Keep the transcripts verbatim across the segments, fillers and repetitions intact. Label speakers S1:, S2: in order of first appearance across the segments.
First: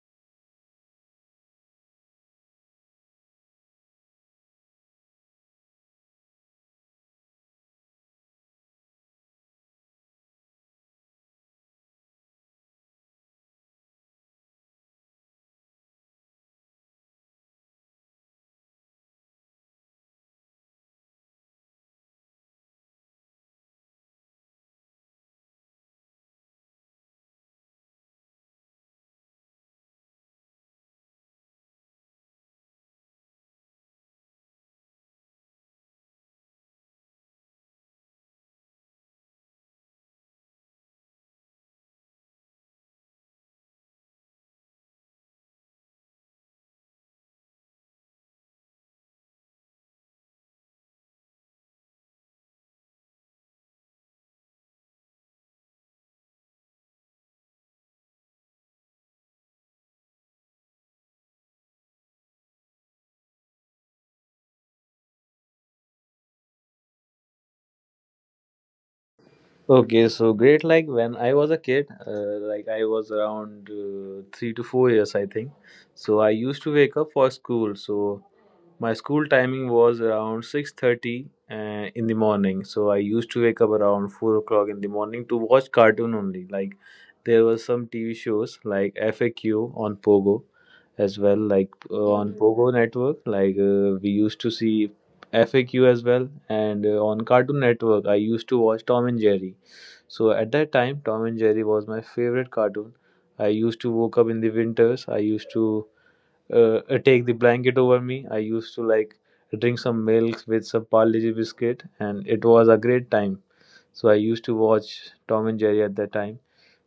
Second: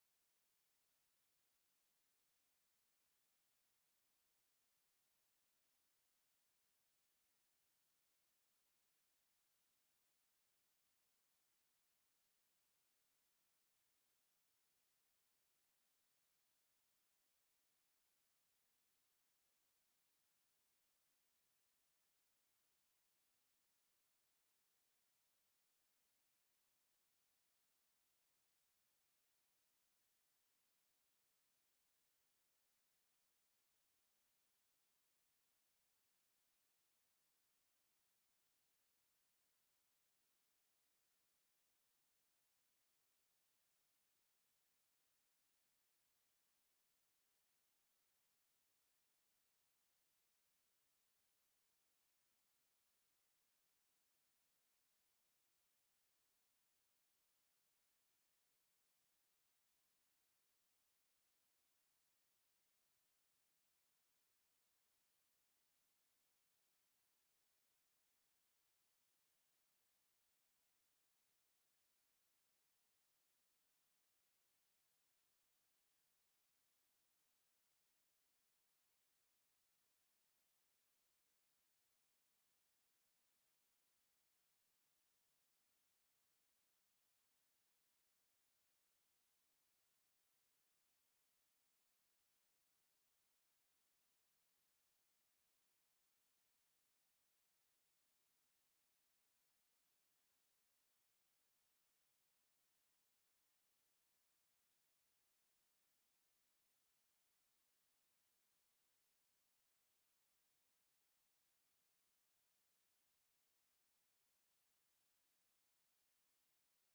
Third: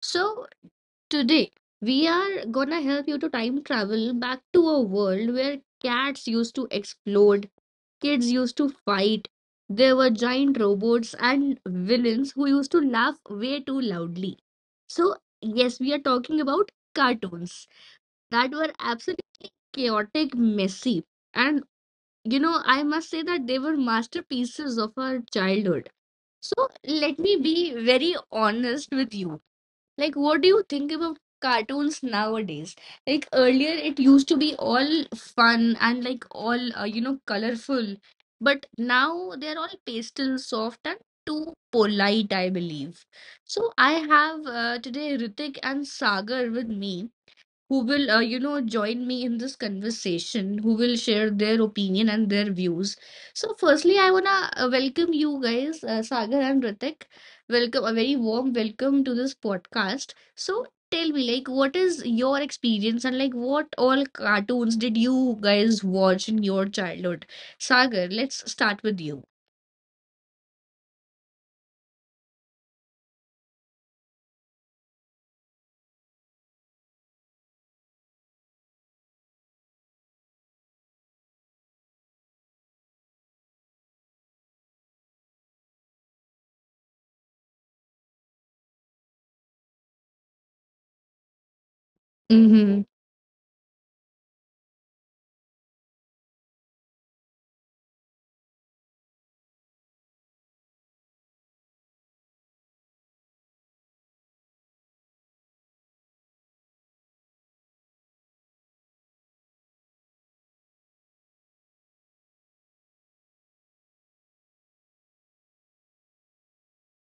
S1: So, today we are gonna help you to time travel back to a world where cats used to explode, kids used to fight, there were giant robots and villains who used to laugh way too loudly. So, yes, we are talking about cartoons that were absolutely chaotic, messy, and you know, I must say that they were masterpieces of our childhood, so let me be very honest with you. Like, what do you think about cartoons nowadays? Like, earlier it used to be all fun and like all, uh, you know, colorful. But now they're all pastel, soft, and too polite, I believe. So I have uh, today Ritik and Sagar with me who will, uh, you know, join me in this conversation, who will share their opinion and their views. So, firstly, I wanna uh, welcome you guys, uh, Sagar and Ritik. Welcome, a very warm welcome to this podcast. So, tell me, like, what is your experience and like, what all cartoons did you guys watch in your childhood? Sagar, let's start with you.
S2: Okay, so great. Like when I was a kid, uh, like I was around uh, three to four years, I think. So I used to wake up for school. So my school timing was around six thirty uh, in the morning. So I used to wake up around four o'clock in the morning to watch cartoon only. Like there was some T V shows like F A Q on Pogo, as well like uh, on Mhm.
S1: Mm-hmm.
S2: Pogo network. Like uh, we used to see F A Q as well, and uh, on Cartoon Network I used to watch Tom and Jerry. So at that time, Tom and Jerry was my favorite cartoon. I used to woke up in the winters. I used to uh, uh, take the blanket over me. I used to like drink some milk with some Parle-G biscuit, and it was a great time. So I used to watch Tom and Jerry at that time.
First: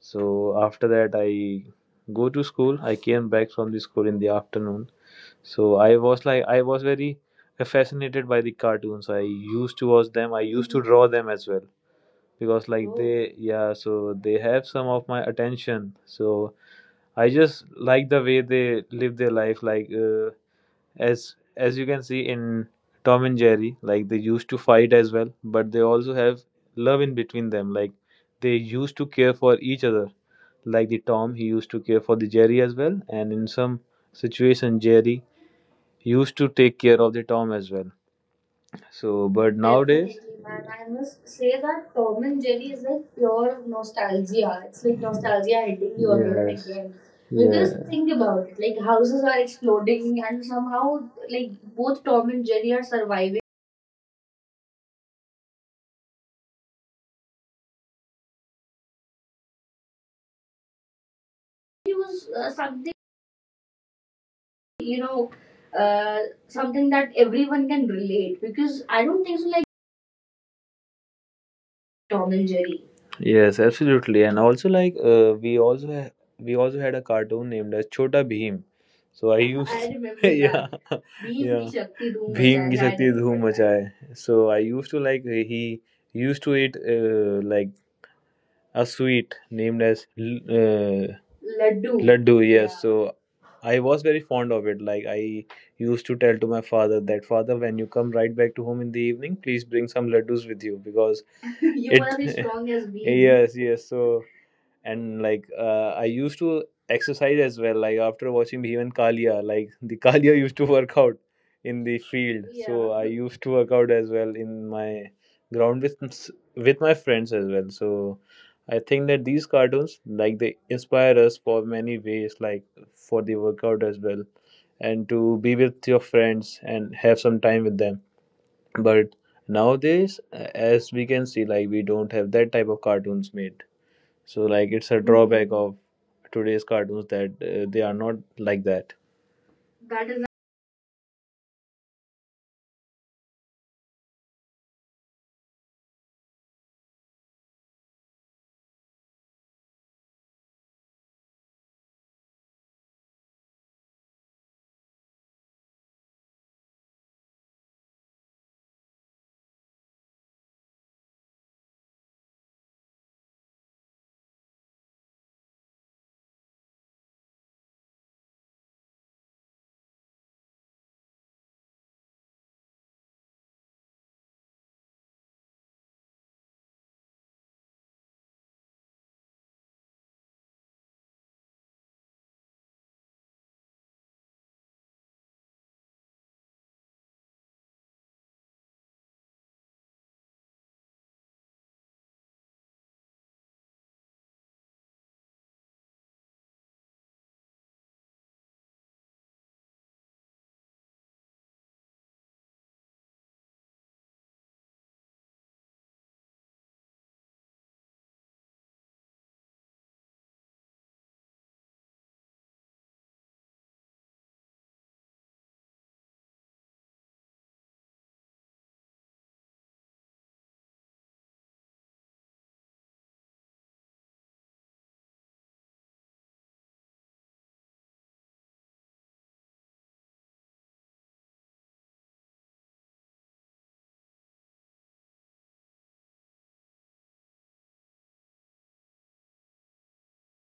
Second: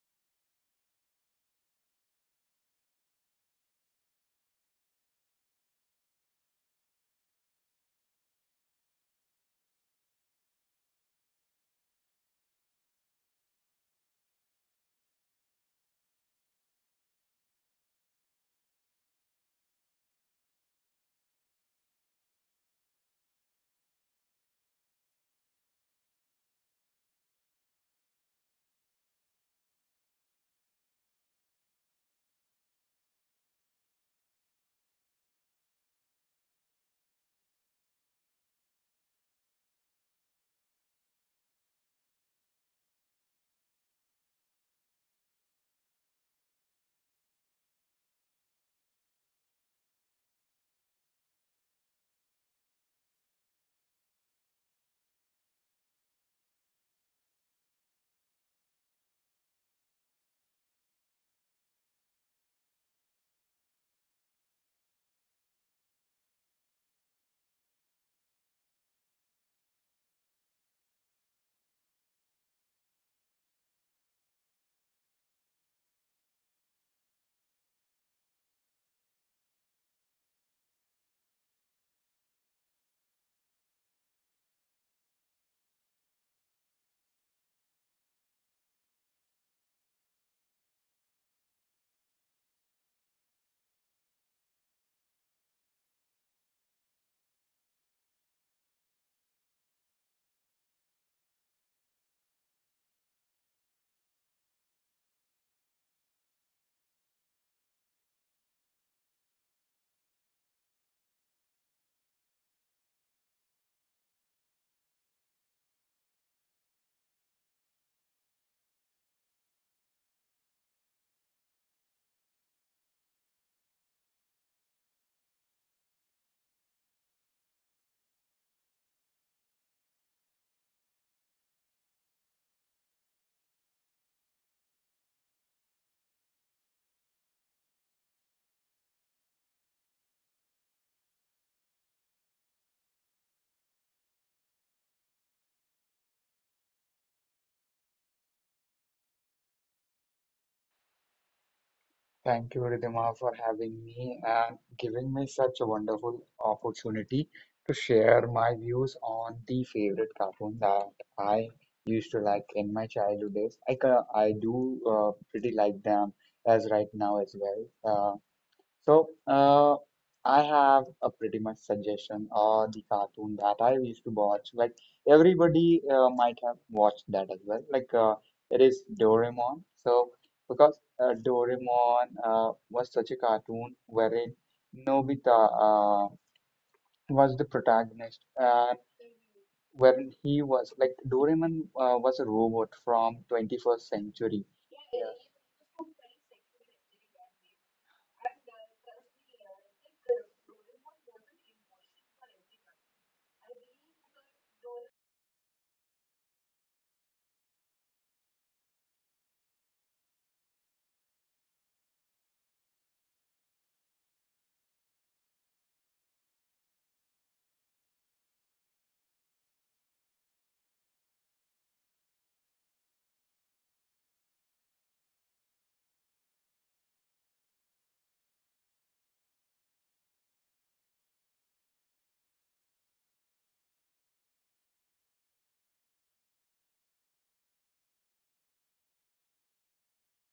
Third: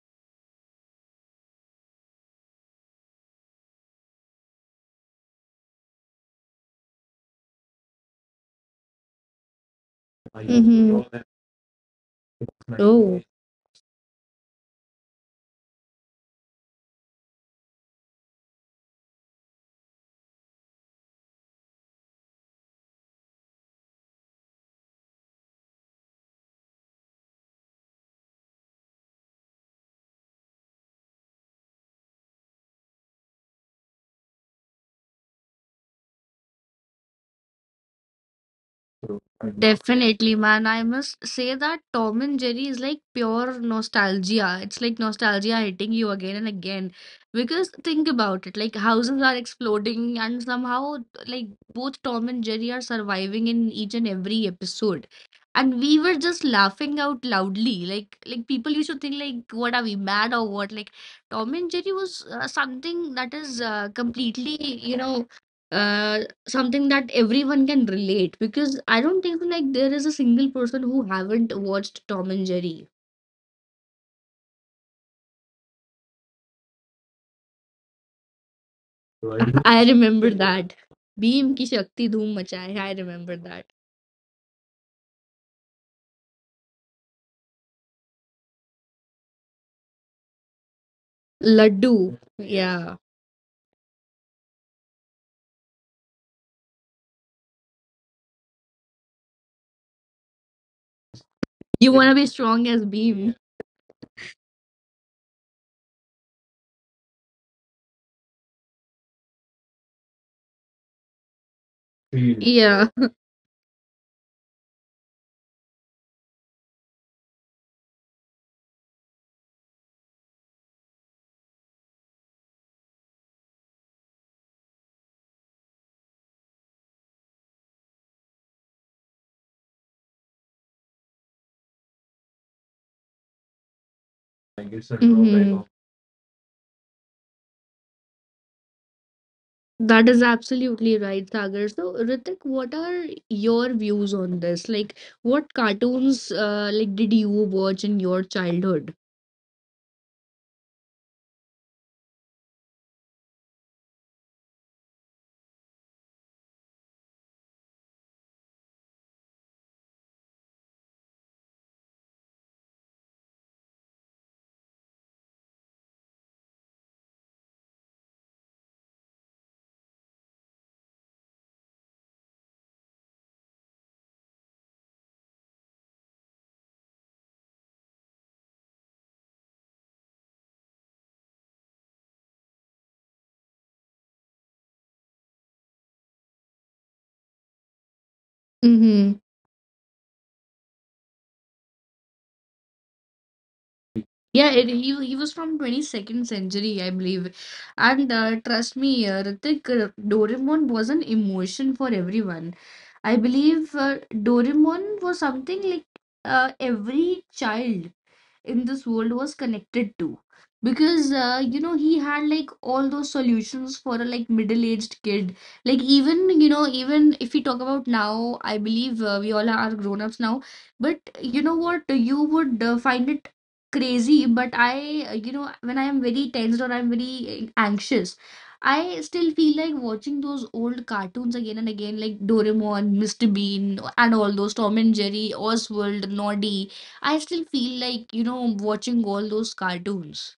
S2: So after that, I go to school. I came back from the school in the afternoon. So I was like, I was very fascinated by the cartoons. I used to watch them. I used to draw
S1: Mm-hmm.
S2: them as well because like Oh,
S1: Oh.
S2: they, yeah, so they have some of my attention. So I just like the way they live their life, like uh, as as you can see in Tom and Jerry, like they used to fight as well, but they also have love in between them. Like they used to care for each other. Like the Tom, he used to care for the Jerry as well, and in some situation Jerry used to take care of the Tom as well. So, but nowadays,
S1: Definitely,
S2: definitely,
S1: man.
S2: man.
S1: I
S2: I
S1: must
S2: must
S1: say
S2: say
S1: that
S2: that
S1: Tom
S2: Tom
S1: and
S2: and
S1: Jerry
S2: Jerry
S1: is
S2: is
S1: like
S2: like
S1: pure
S2: pure
S1: nostalgia.
S2: nostalgia.
S1: It's
S2: It's
S1: like
S2: like
S1: nostalgia
S2: nostalgia
S1: hitting
S2: hitting
S1: you
S2: you again
S1: again and
S2: and yes,
S1: again.
S2: again.
S1: Because
S2: Because yeah,
S1: think
S2: think
S1: about
S2: about
S1: it,
S2: it,
S1: like
S2: like
S1: houses
S2: houses
S1: are
S2: are
S1: exploding,
S2: exploding,
S1: and
S2: and
S1: somehow,
S2: somehow
S1: like
S2: like
S1: both
S2: both
S1: Tom
S2: Tom
S1: and
S2: and
S1: Jerry
S2: Jerry
S1: are
S2: are surviving.
S1: surviving in each and every episode, and we were just laughing out loudly. like like people used to think like, what, are we mad or what? Like Tom and Jerry
S2: It
S1: was
S2: was
S1: uh,
S2: uh, something,
S1: something that is uh, completely, you
S2: you
S1: know
S2: know, uh,
S1: uh, something
S2: something
S1: that
S2: that
S1: everyone
S2: everyone
S1: can
S2: can
S1: relate,
S2: relate.
S1: because
S2: Because
S1: I
S2: I
S1: don't
S2: don't
S1: think
S2: think so. Like
S1: like there is a single person who haven't watched Tom
S2: Tom
S1: and
S2: and Jerry.
S1: Jerry.
S2: Yes, absolutely. And also like uh, we also ha- we also had a cartoon named as Chota Bheem. So I
S1: Right.
S2: used I
S1: I remember
S2: remember yeah
S1: that.
S2: that. Bhim
S1: Beam
S2: yeah
S1: ki
S2: ki
S1: shakti
S2: Shakti
S1: dhoom
S2: Dhoom Bheem
S1: machaye,
S2: Machaye. Ki I
S1: I
S2: Shakti
S1: remember
S2: Dhoom remember
S1: that.
S2: that. Machaye. So I used to like he he used to eat uh, like a sweet named as l- uh, Laddu.
S1: Laddu,
S2: Laddu. Yes. Yeah.
S1: yeah.
S2: So I was very fond of it. Like I used to tell to my father that father, when you come right back to home in the evening, please bring some laddus with you because you
S1: You
S2: it,
S1: want to
S2: wanna
S1: be
S2: be
S1: strong
S2: strong
S1: as
S2: as we.
S1: Beam, yeah.
S2: Yes, yes. So and like uh, I used to exercise as well, like after watching Bhim and Kalia, like the Kalia used to work out in the field, so
S1: Yeah.
S2: yeah, I used to work out as well in my ground with with my friends as well. So I think that these cartoons, like they inspire us for many ways, like for the workout as well, and to be with your friends and have some time with them. But nowadays, uh, as we can see, like we don't have that type of cartoons made. So
S1: I
S2: like it's
S1: guess a
S2: a
S1: drawback.
S2: drawback
S1: Mhm.
S2: of today's cartoons that uh, they are not like that.
S1: That
S2: That
S1: is
S2: is
S1: absolutely right, Sagar. So, Ritik, what are your views on this? Like, what cartoons uh, like did you watch in your childhood?
S3: Thank you, Ridhima, for having me and giving me such a wonderful opportunity to share my views on the favorite cartoon that I used to like in my childhood days. I, ca- I do uh, pretty like them as right now as well. Uh, so, uh, I have a pretty much suggestion or the cartoon that I used to watch. Like everybody uh, might have watched that as well. Like uh, it is Doraemon. So because uh, Doraemon uh, was such a cartoon wherein Nobita uh, was the protagonist, and
S1: Mm-hmm.
S3: wherein he was like Doraemon uh, was a robot from twenty-first
S1: Yeah,
S3: century.
S1: it, he he was from
S3: Yeah.
S1: twenty-second century, I believe. And uh, trust me, uh, Ritik, uh, Doraemon was an emotion for everyone. I believe uh, Doraemon was something like uh, every child in this world was connected to, because uh, you know he had like all those solutions for a like middle-aged kid. Like, even you know, even if we talk about now, I believe uh, we all are grown-ups now, but you know what, you would uh, find it crazy, but I uh, you know when I am very tensed or I'm very uh, anxious, I still feel like watching those old cartoons again and again, like Doraemon, mister Bean, and all those Tom and Jerry, Oswald, Noddy. I still feel like, you know, watching all those cartoons.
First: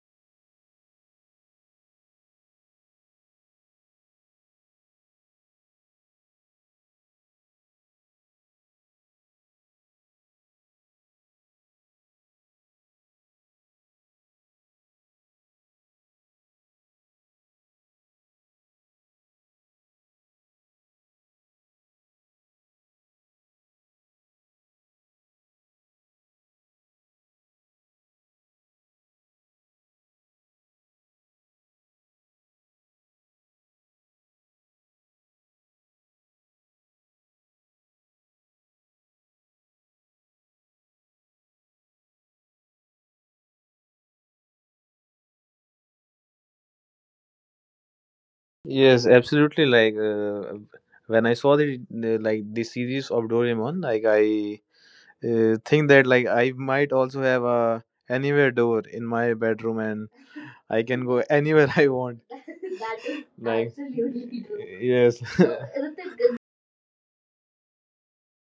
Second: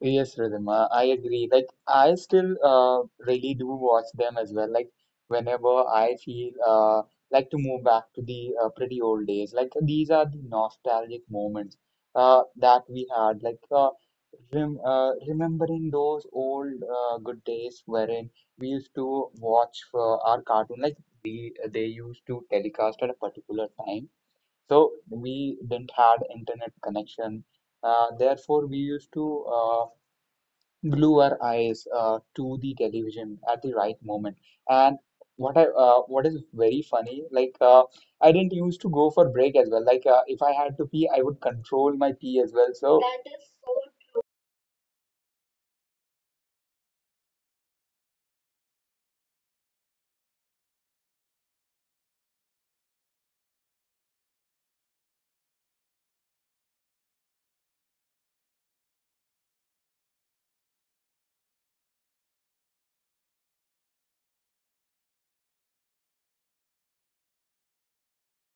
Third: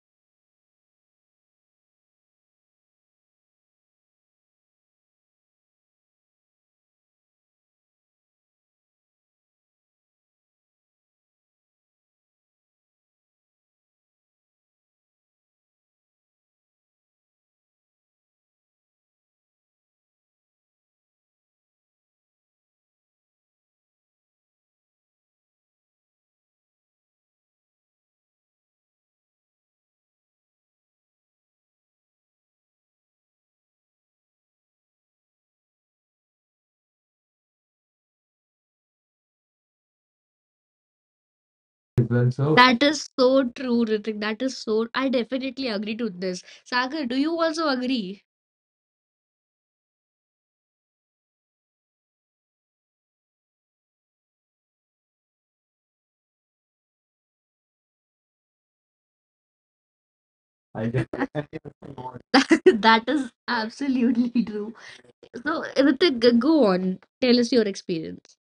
S3: Yes, Rhythm, uh, I agree. Like, I still uh, really do watch them as well. Like, whenever I feel uh, like to move back to the uh, pretty old days, like, these are the nostalgic moments uh, that we had. Like, uh, rem uh, remembering those old uh, good days wherein we used to watch uh, our cartoon, like, we, they used to telecast at a particular time. So, we didn't had internet connection. Uh, therefore, we used to. Uh, glue our eyes uh, to the television at the right moment. And what I uh, what is very funny, like uh, I didn't used to go for break as well. Like uh, if I had to pee, I would control my pee
S1: Well,
S3: as
S1: so
S3: well.
S1: that
S3: So
S1: is so true, Ritik. That is so. I definitely agree to this. Sagar, do you also agree?
S2: yes, absolutely. Like uh, when I saw the, the like the series of Doraemon, like I uh, think that like I might also have a anywhere door in my bedroom and I
S1: I
S2: can go anywhere I
S1: definitely
S2: want.
S1: want.
S2: That
S1: That
S2: is
S1: is
S2: like,
S1: absolutely
S2: absolutely true.
S1: true.
S2: Yes.
S1: So, Ritik, go on. Tell us your experience.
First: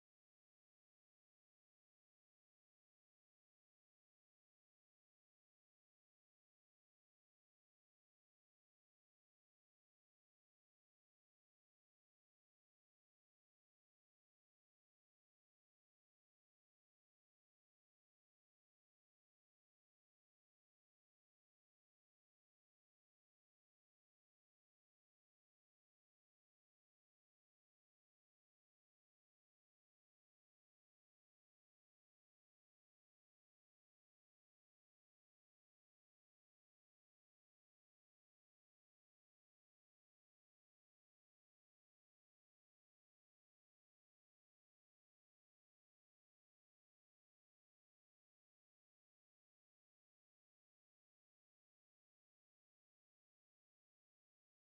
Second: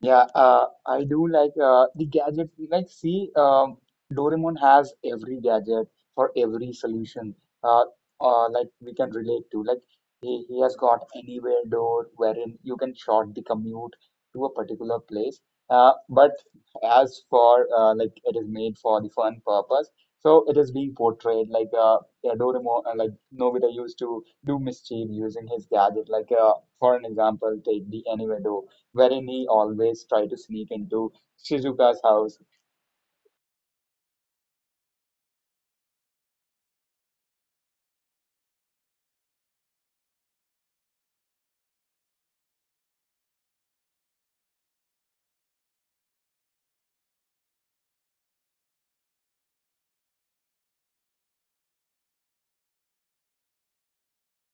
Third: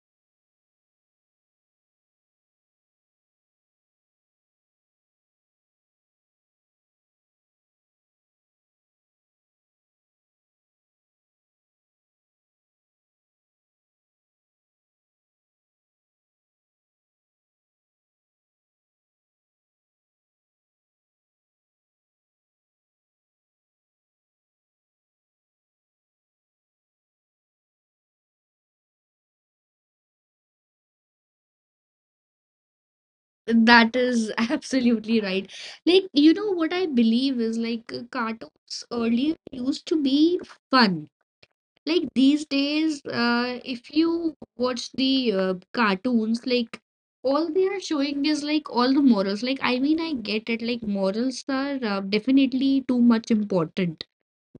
S3: yeah, uh, I do like uh, the gadget. Like, see, um, Doraemon has every gadget for every solution. Uh, uh, like we can relate to. Like he, he has got anywhere door wherein you can short the commute to a particular place. Uh, but as for uh, like it is made for the fun purpose, so it is being portrayed like uh, yeah, Doraemon, uh, like Nobita used to do mischief using his gadget. Like uh, for an example, take the anywhere door wherein he always tried to sneak into Shizuka's house.
S1: That is absolutely right. Like, you know what I believe is like uh, cartoons earlier used to be fun. Like these days, uh, if you watch the uh, cartoons, like all they are showing is like all the morals. Like, I mean, I get it, like morals are uh, definitely too much important.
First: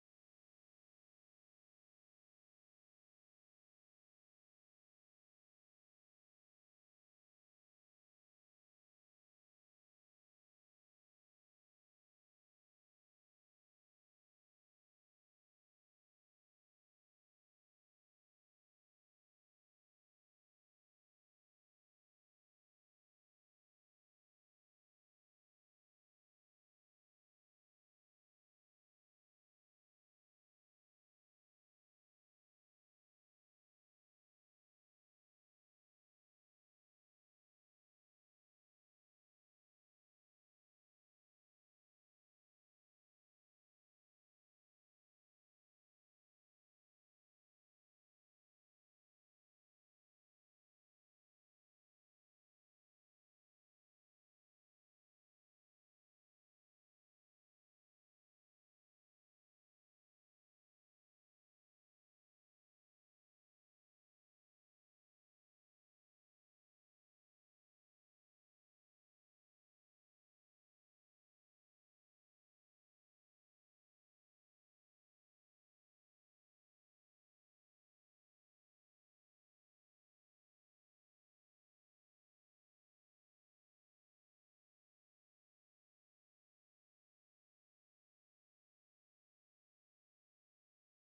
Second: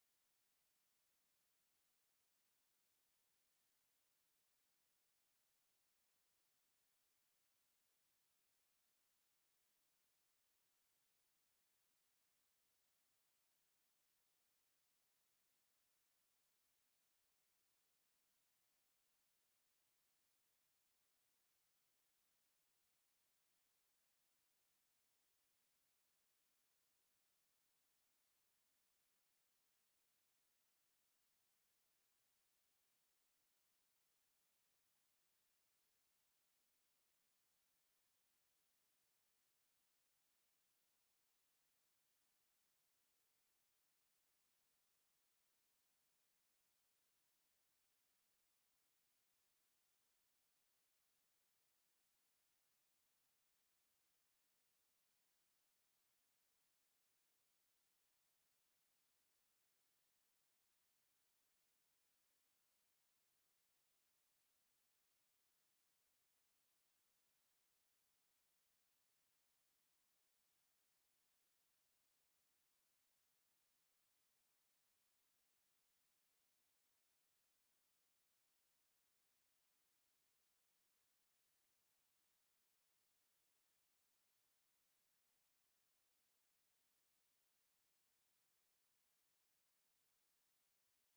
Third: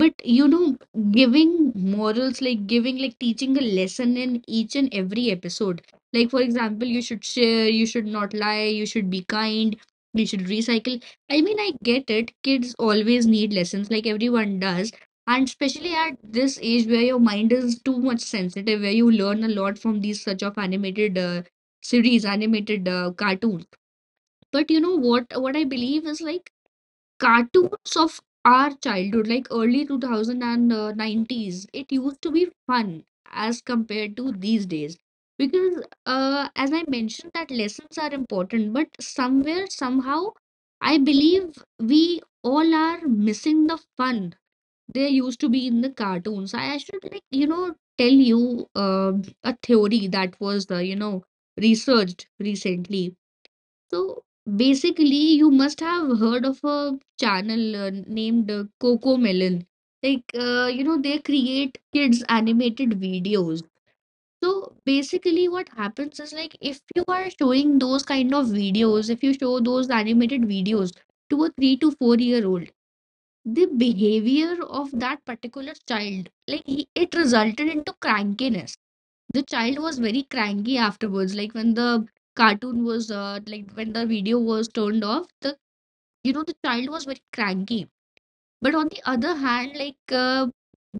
S1: But you know, giving morals, like giving, like teaching a lesson in each and every episode. Like, for example, you should share, you should not lie, you should be kind, you should recycle. I mean, I get it. Kids always need lessons, like everyone does. And especially at this age where your mind is too much sensitive, where you learn a lot from these such of animated uh, series, animated uh, cartoons. But you know what? What I believe is like cartoons of our childhood, like early two thousand and uh, nineties, it used to be fun as compared to these days. Because, uh, as I mentioned, that lessons are important, but somewhere, somehow, I believe we all are missing the fun there used to be in the cartoons. I I should, like, you know, tell you uh, a theory that was, uh, you know, researched recently. So basically, you must have heard of a channel uh, named uh, Coco Melon. Like, uh, you know, they create kids' animated videos. So basically, what happens is like, if you are showing those kind of videos, if you show those animated videos to a three to four year old, the behavior of that particular child, like he, it resulted into crankiness. The child was very cranky afterwards, like when the cartoon was uh, like when the video was turned off, the you know the child was very cranky. But on the other hand, like uh,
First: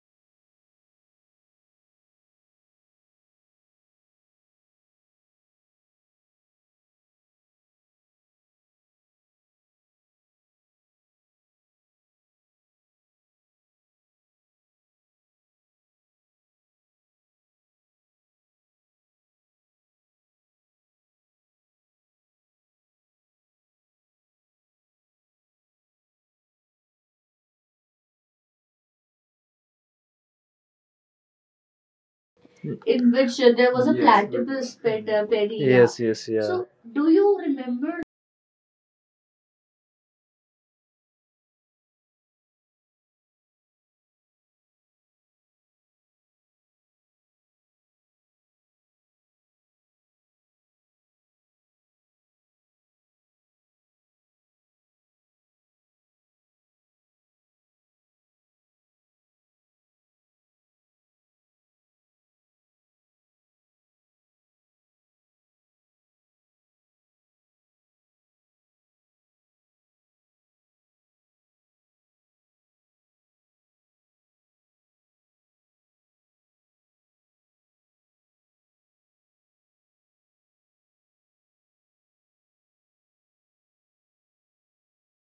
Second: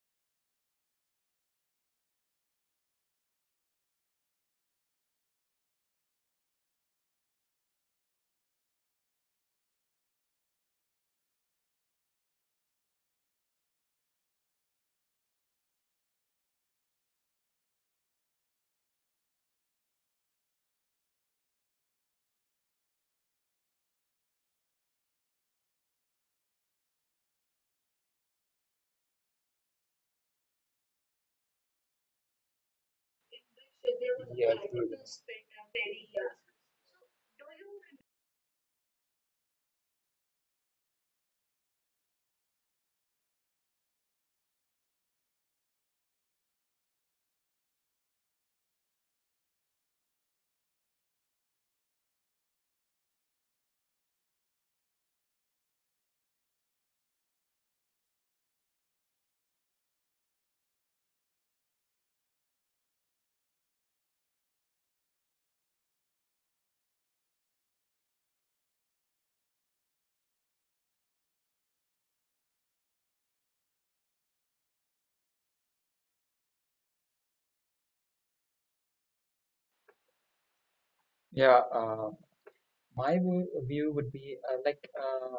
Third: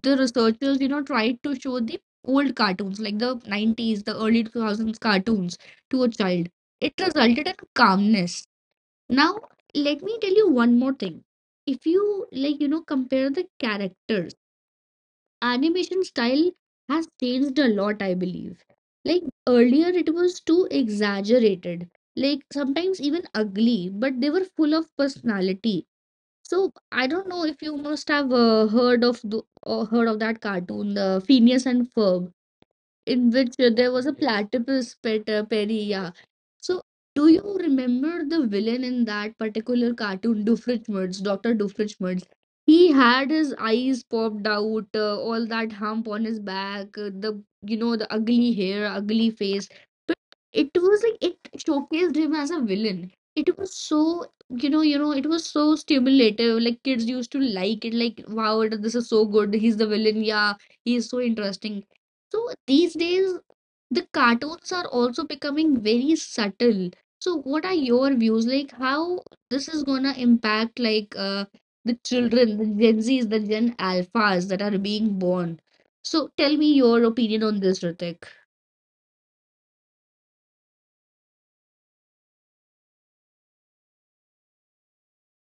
S1: the researchers, you know, tried to show the old cartoons, like the nineties, the early two thousands cartoons to a child, it resulted in calmness. Now, let me tell you one more thing. If you like, you know, compare the characters, animation style has changed a lot, I believe. Like earlier, it was too exaggerated, like sometimes even ugly, but they were full of personality. So I don't know if you must have uh, heard of the or heard of that cartoon, the Phineas and Ferb,
S2: So, Ritik, in
S1: in
S2: which uh,
S1: which uh,
S2: there was
S1: there
S2: a yes,
S1: was a
S3: Yes,
S2: platypus
S3: do
S1: platypus
S2: pet
S1: pet
S2: uh,
S1: uh,
S2: Perry.
S1: Perry.
S2: Yes,
S1: Yeah,
S2: yes, yeah. So,
S1: so,
S2: do
S1: do
S2: you
S1: you
S2: remember.
S1: remember the villain in that particular cartoon, Doofenshmirtz, doctor Doofenshmirtz? He had his eyes popped out, uh, all that hump on his back, uh, the you know the ugly hair, ugly face. But it was like it showcased him as a villain. It was so, you know you know it was so stimulative. Like kids used to like it. Like, wow, it- this is so good. He's the villain. Yeah, he is so interesting. So these days the cartoons are also becoming very subtle. So what are your views? Like how this is gonna impact like uh, the children, the Gen Zs, the Gen Alphas that are being born. So tell me your opinion on this, Ritik.
S3: yeah, uh, my w- view would be uh, like uh,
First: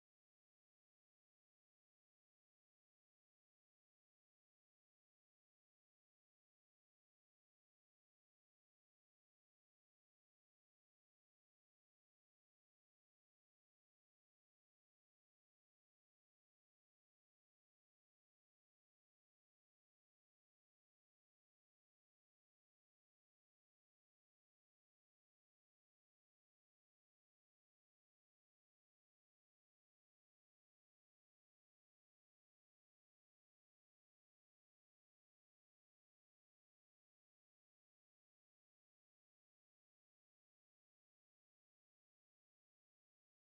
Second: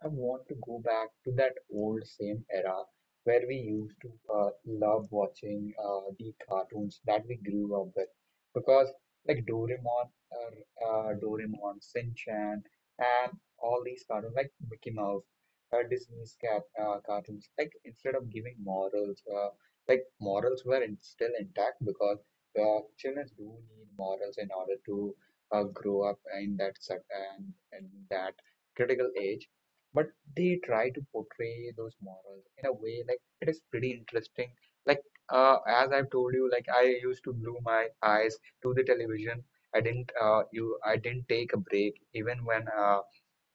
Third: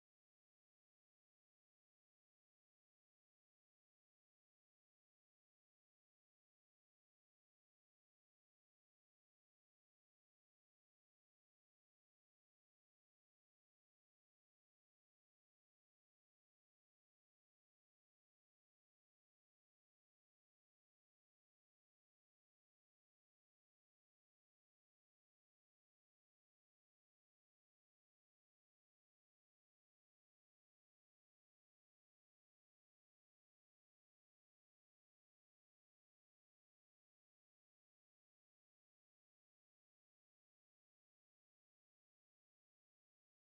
S3: I want to go back to that old same era where we used to uh, love watching uh, the cartoons that we grew up with because like Doraemon, uh, uh, Doraemon, Shin Chan, and all these cartoons like Mickey Mouse, uh, Disney's cat uh, cartoons. Like instead of giving morals, uh, like morals were in, still intact because uh, children do need morals in order to uh, grow up in that sec- and in that critical age, but they try to portray those morals in a way like it is pretty interesting. like uh, as I've told you, like, I used to glue my eyes to the television. I didn't uh, you I didn't take a break even when uh,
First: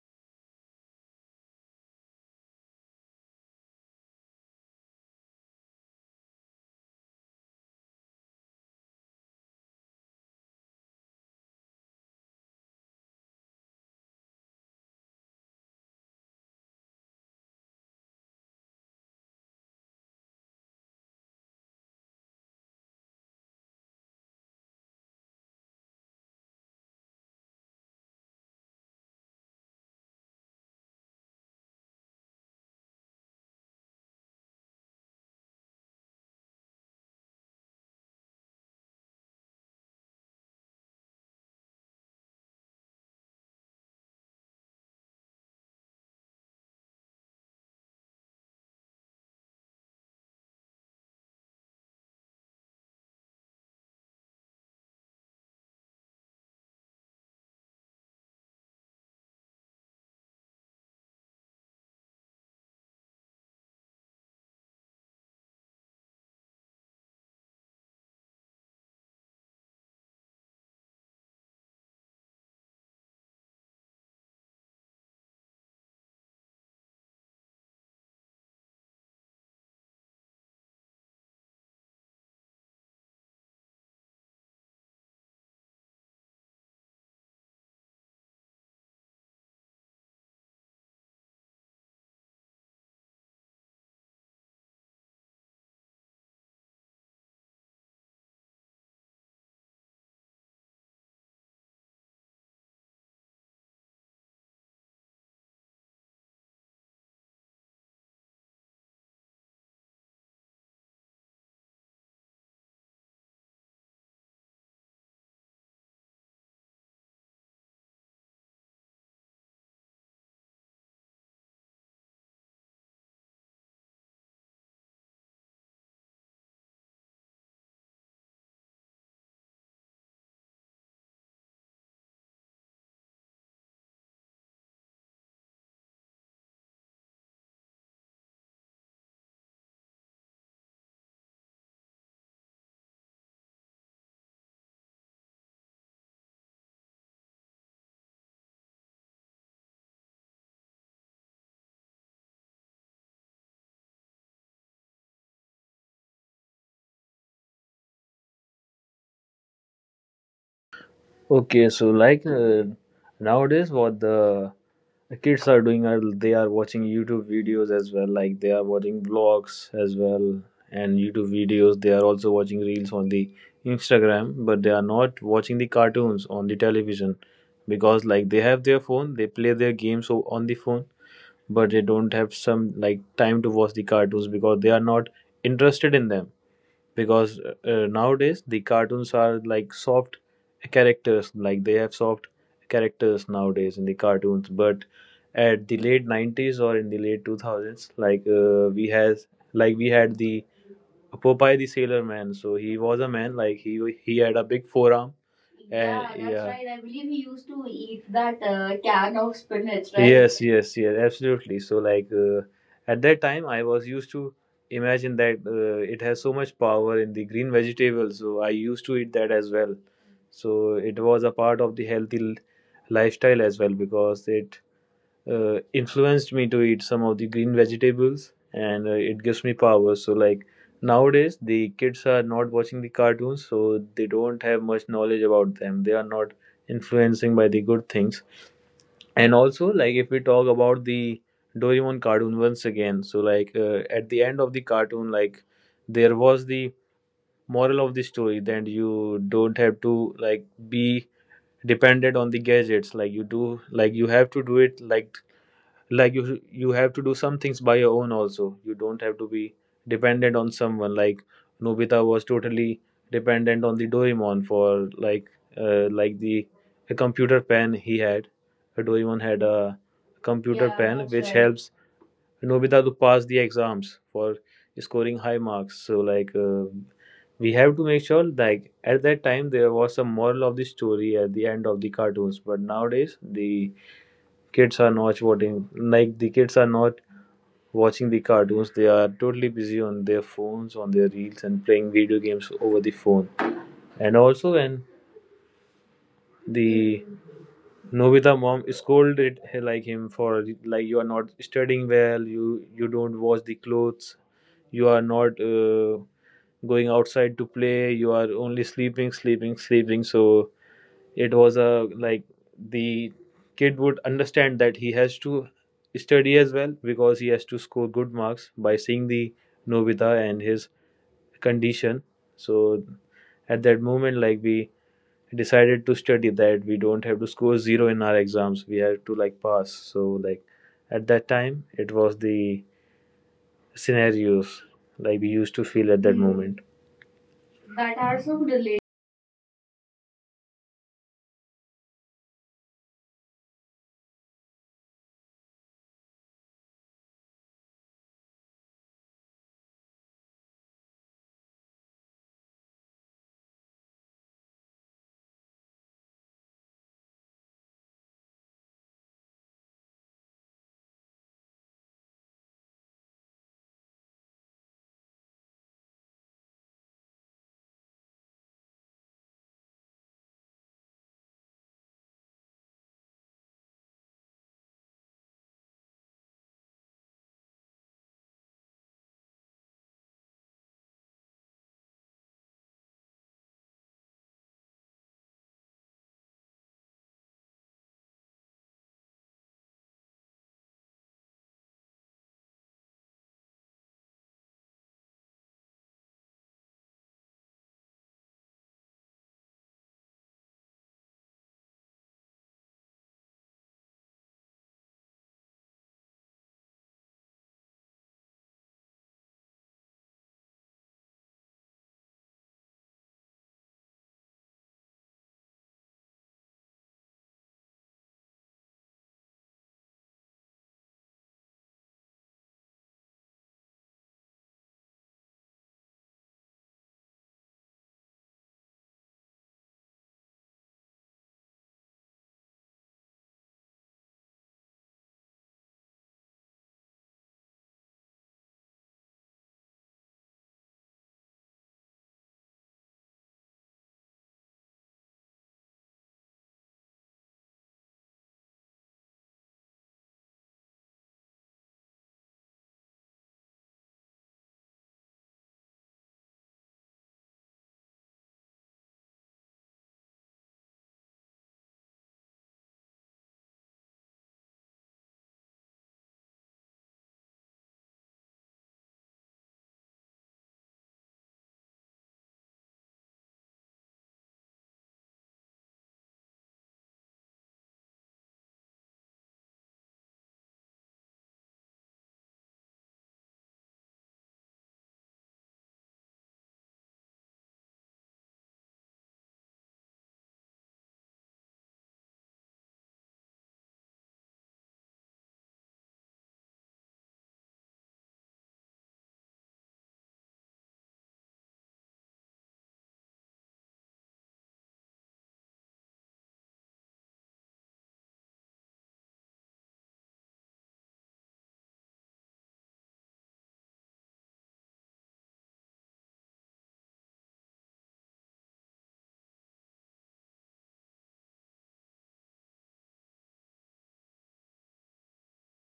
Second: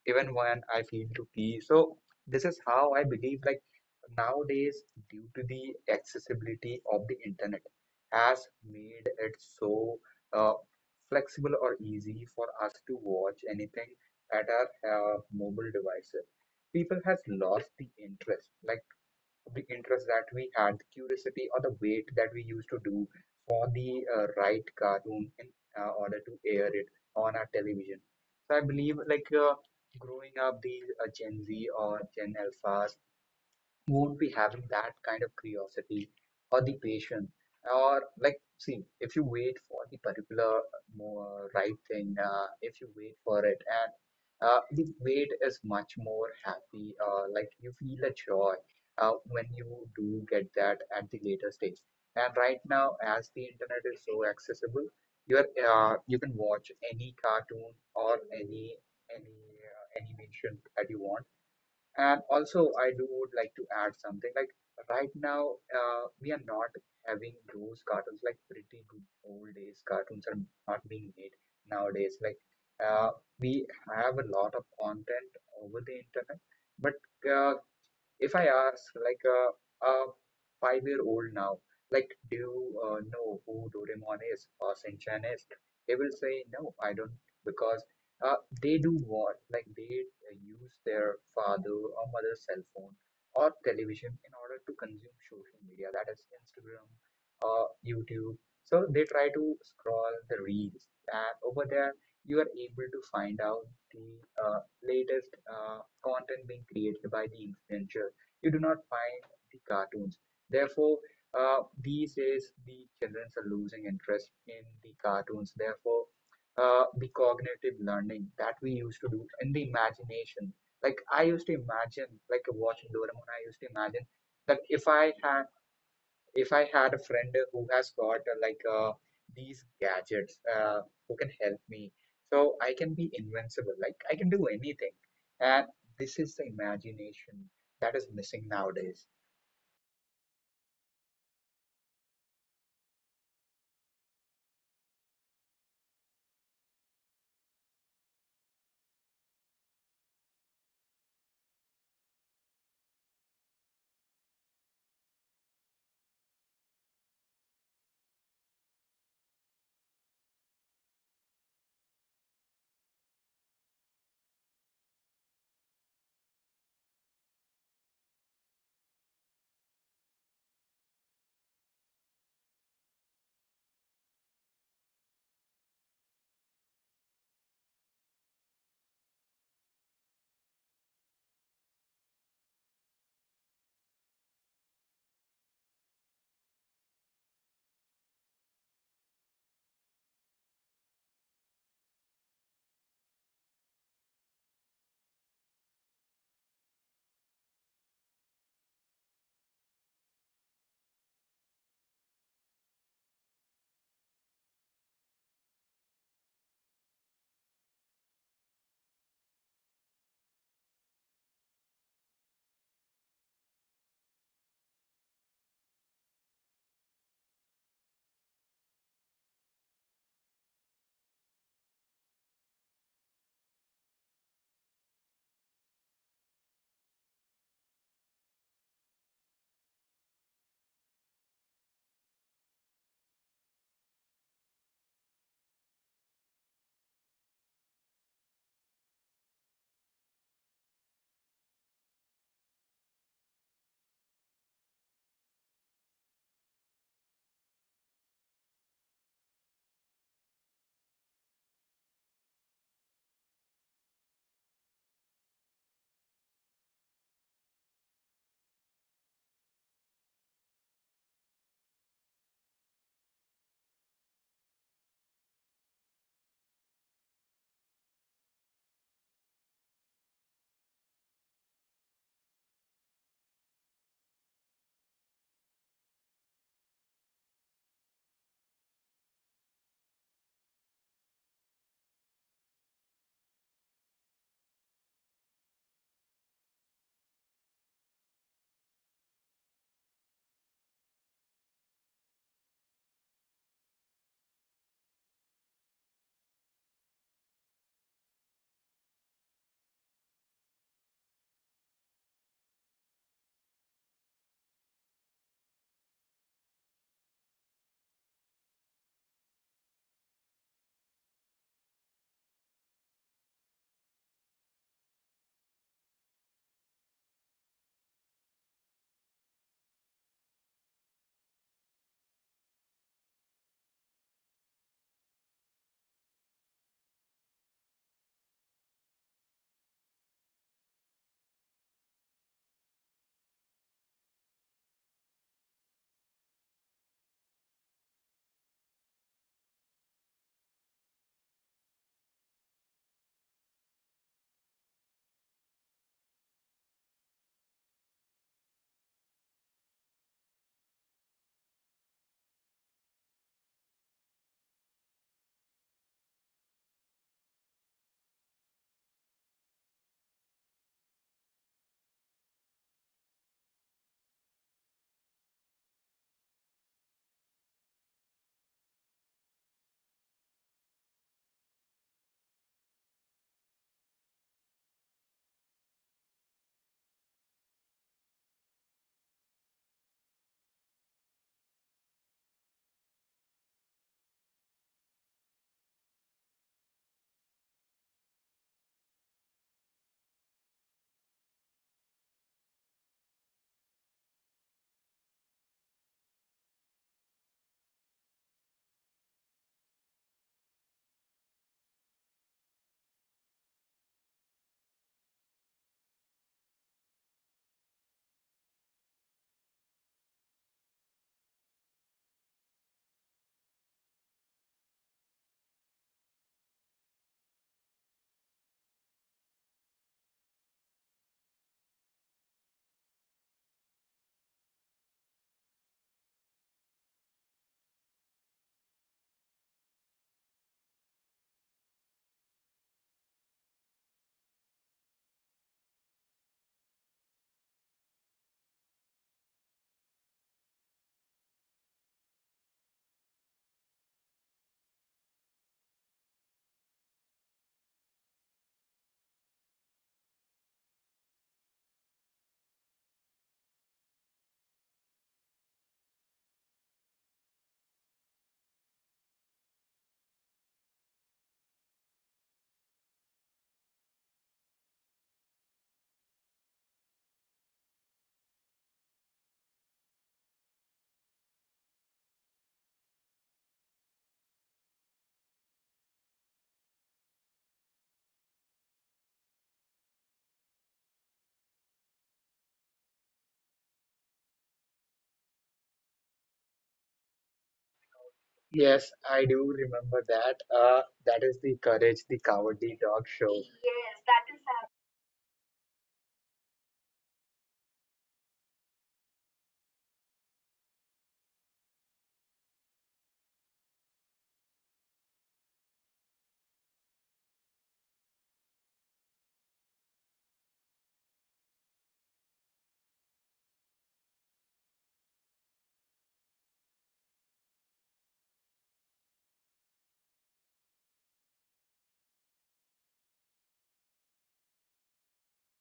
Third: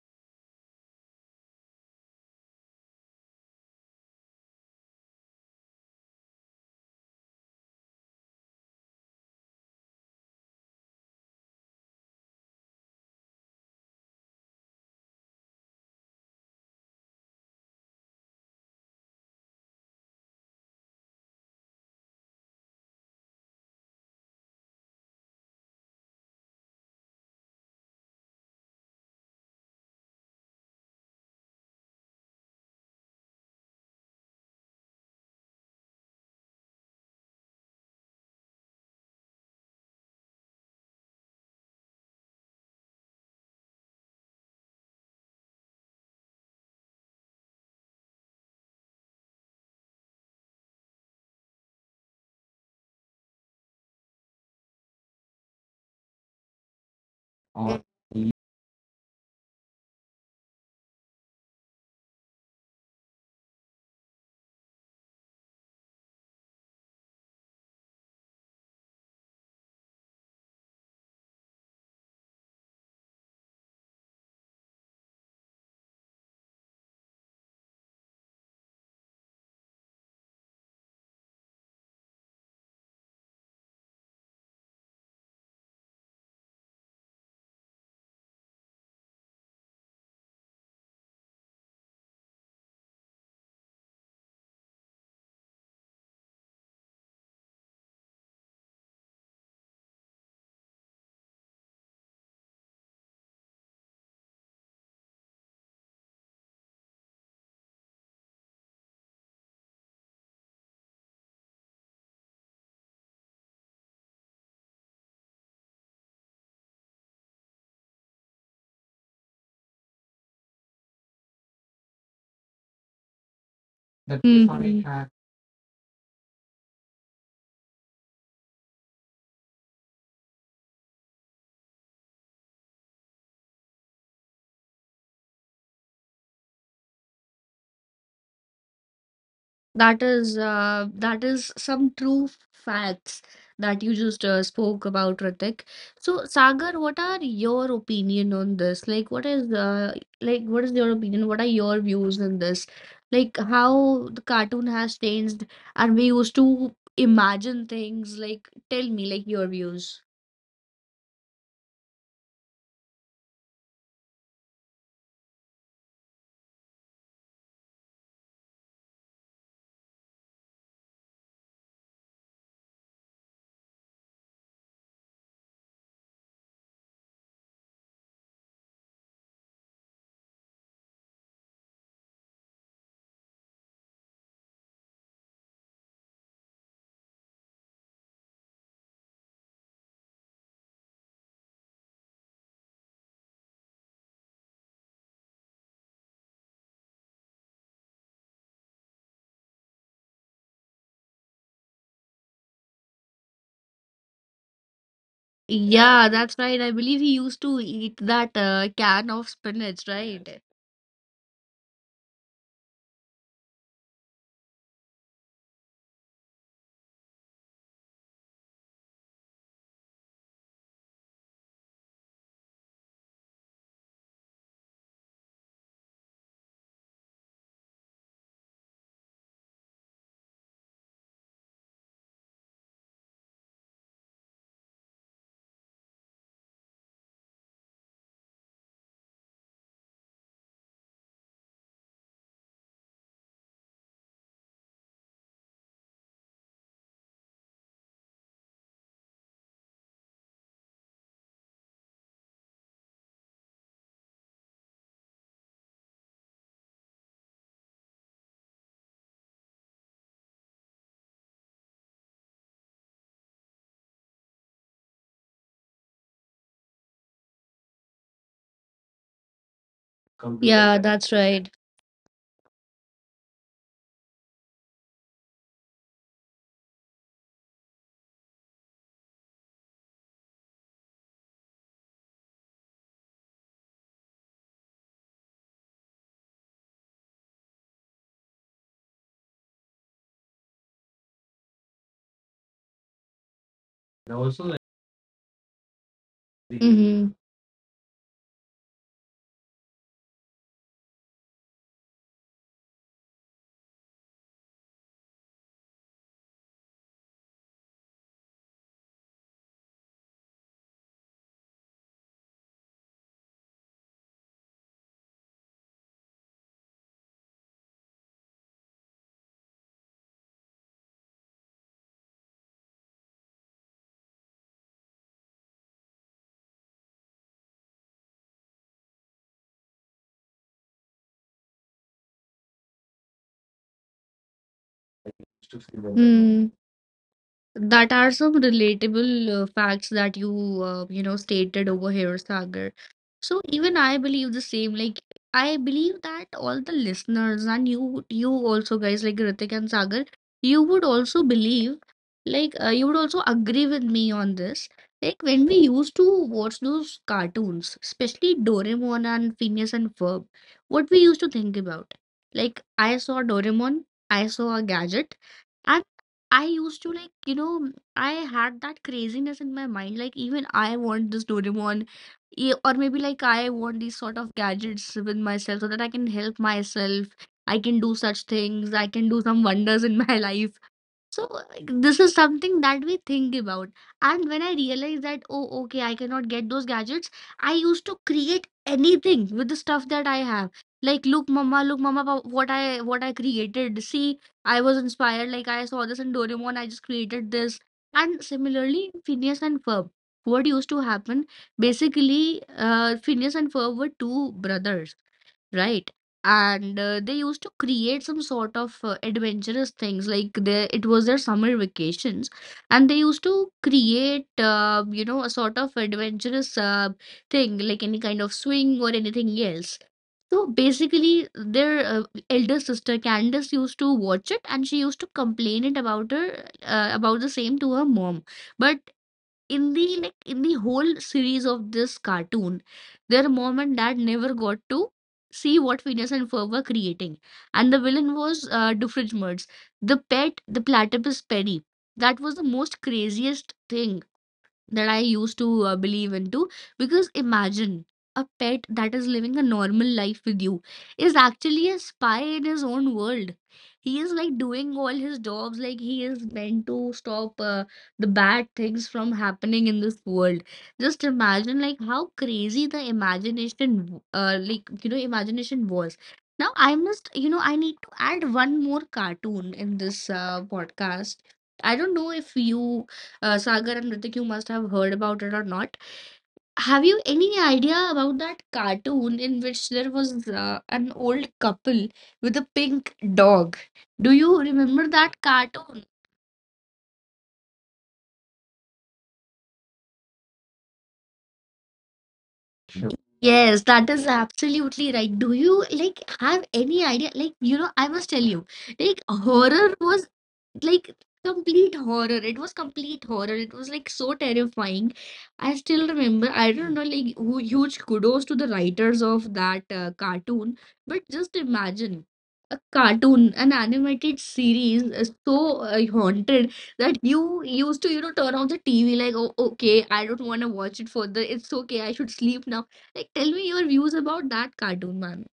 S3: even when I feel to pee. So this is how I believe like nowadays due to the accessibility of the internet has made it so uh, flexible or easy for us to watch anything at our uh, mobile devices. People has lost the interest like the interest that we had, the curiosity or the wait that we used to do for the uh, right cartoon in uh, order to air it on our television. So I believe like uh, growing up, these uh, Gen Z or Gen Alphas won't be having that kind of curiosity or the patience, or like see, if you wait for the particular more right thing, uh, if you wait for it, and uh, the wait is much more happy, uh, like you feel a joy uh, when you do get that at the later stage. And right now, as the internet is so accessible, you are uh, you can watch any cartoon
S1: Or
S3: or
S1: the.
S3: any any uh, animation that you want. And also, I do would like to add something. Like right now, uh, we are not having those cartoons. Like pretty good old days cartoons are not being made nowadays. Like uh, we have a lot of content over the internet, but uh, if I ask like a, a five year old now, like, do you uh, know who Doraemon is or Shinchan is? They will say, no, I don't, because uh, they do what? Like, they uh, use their father or mother's cell phone or television in order to consume social media, that is Instagram, uh, YouTube. So they try to scroll the reels, and over there, you are able to find out the uh, latest uh, content being created by the influencer. You do not find the cartoons. Therefore, uh, these days the children are losing interest in the cartoons. Therefore, uh, the cognitive learning that we used to do in the imagination. Like I used to imagine, like watching Doraemon, I used to imagine that
S1: Mm-hmm.
S3: if I had if I had a friend who has got uh, like uh, these gadgets uh, who can help me, so I can be invincible. Like I can do anything, and this is the imagination that is missing nowadays.
S1: That is uh, that is some true facts that you just uh, spoke about, Ritik. So, Sagar, what are your opinion on this? Like, what is uh, like what is your opinion? What are your views on this? Like, how the cartoon has changed, and we used to imagine things. Like, tell me, like your views.
S2: Okay, so like uh, nowadays, what the kids are doing are they are watching YouTube videos as well. Like they are watching vlogs as well and YouTube videos. They are also watching reels on the Instagram, but they are not watching the cartoons on the television because like they have their phone, they play their games o- on the phone, but they don't have some like time to watch the cartoons because they are not interested in them. Because uh, uh, nowadays the cartoons are like soft characters. Like they have soft characters nowadays in the cartoons, but at the late nineties or in the late two thousands, like uh, we has like we had the Popeye the Sailor Man. So he was a man, like he he had a big forearm. And,
S1: Yeah,
S2: yeah,
S1: that's
S2: that's
S1: right.
S2: yeah,
S1: I
S2: right.
S1: believe
S2: I
S1: he
S2: believe
S1: used
S2: he
S1: to
S2: used to
S1: eat
S2: eat
S1: that
S2: that
S1: uh,
S2: uh,
S1: can of
S2: can of
S1: spinach,
S2: spinach, right?
S1: right?
S2: Yes, yes, yes, absolutely. So like uh, at that time, I was used to imagine that uh, it has so much power in the green vegetables. So I used to eat that as well. So it was a part of the healthy l- lifestyle as well, because it uh, influenced me to eat some of the green vegetables, and uh, it gives me power. So like nowadays the kids are not watching the cartoons, so they don't have much knowledge about them. They are not influencing by the good things. And also, like if we talk about the Doraemon cartoon once again, so like uh, at the end of the cartoon, like there was the moral of the story, that you don't have to like be dependent on the gadgets. Like you do, like you have to do it, like like you you have to do some things by your own. Also you don't have to be dependent on someone. Like Nobita was totally dependent on the Doraemon for like uh, like the a computer pen he had. Uh, Doraemon had a computer yeah,
S1: Yeah,
S2: pen,
S1: that's
S2: that's which right,
S1: right.
S2: helps Nobita to pass the exams for scoring high marks. So like uh, we have to make sure like at that time there was some moral of the story at the end of the cartoons. But nowadays the kids are not watching, like the kids are not watching the cartoons. They are totally busy on their phones, on their reels, and playing video games over the phone. And
S1: And
S2: also,
S1: also,
S2: when the Nobita mom scolded h- like him for like you are not studying well, you you don't wash the clothes, you are not uh, going outside to play, you are only sleeping, sleeping, sleeping. So it was a like the kid would understand that he has to study as well because he has to score good marks by seeing the Nobita and his condition. So at that moment, like we decided to study, that we don't have to score zero in our exams, we have to like pass. So like at that time it was the scenarios like we
S1: used
S2: used
S1: to
S2: to
S1: see
S2: feel
S1: them.
S2: at that hmm
S1: Hmm.
S2: moment
S1: That
S2: that
S1: are
S2: are
S1: some
S2: so relatable.
S1: relatable uh, facts that you uh, you know stated over here, Sagar. So even I believe the same. Like I believe that all the listeners and you, you also guys like Ritik and Sagar, you would also believe, like uh, you would also agree with me on this. Like when we used to watch those cartoons, especially Doraemon and Phineas and Ferb, what we used to think about. Like I saw Doraemon, I saw a gadget, and I used to like, you know, I had that craziness in my mind. Like even I want this Doraemon. Yeah, or maybe like I want these sort of gadgets with myself so that I can help myself. I can do such things. I can do some wonders in my life. So like, this is something that we think about. And when I realized that, oh, okay, I cannot get those gadgets, I used to create anything with the stuff that I have. Like, look, mama, look, mama, wa- what I what I created. See, I was inspired. Like I saw this in Doraemon, I just created this. And similarly, Phineas and Ferb. What used to happen? Basically, uh, Phineas and Ferb were two brothers, right? And uh, they used to create some sort of uh, adventurous things, like they, it was their summer vacations, and they used to create, uh, you know a sort of adventurous uh, thing, like any kind of swing or anything else. So basically their uh, elder sister Candace used to watch it, and she used to complain it about her uh, about the same to her mom. But in the like in the whole series of this cartoon, their mom and dad never got to see what Phineas and Ferb were creating. And the villain was uh, Doofenshmirtz, the pet, the platypus Penny. That was the most craziest thing that I used to uh, believe into. Because imagine a pet that is living a normal life with you is actually a spy in his own world. He is like doing all his jobs, like he is meant to stop uh, the bad things from happening in this world. Just imagine, like, how crazy the imagination, w- uh, like, you know, imagination was. Now, I must, you know, I need to add one more cartoon in this uh, podcast. I don't know if you uh, Sagar and Ritik, you must have heard about it or not. Have you any idea about that cartoon in which there was uh, an old couple with a pink dog? Do you remember that cartoon?
S3: Yes, I do remember that. Uh, that is the Courage the Cowardly Dog show.
S1: Yes, that is absolutely right. Do you like have any idea? Like, you know, I must tell you, like horror was like complete horror. It was complete horror. It was like so terrifying. I still remember. I don't know, like hu- huge kudos to the writers of that uh, cartoon. But just imagine a cartoon, an animated series, is so uh, haunted that you used to, you know, turn off the T V. Like, oh, okay, I don't want to watch it further. It's okay. I should sleep now. Like, tell me your views about that cartoon.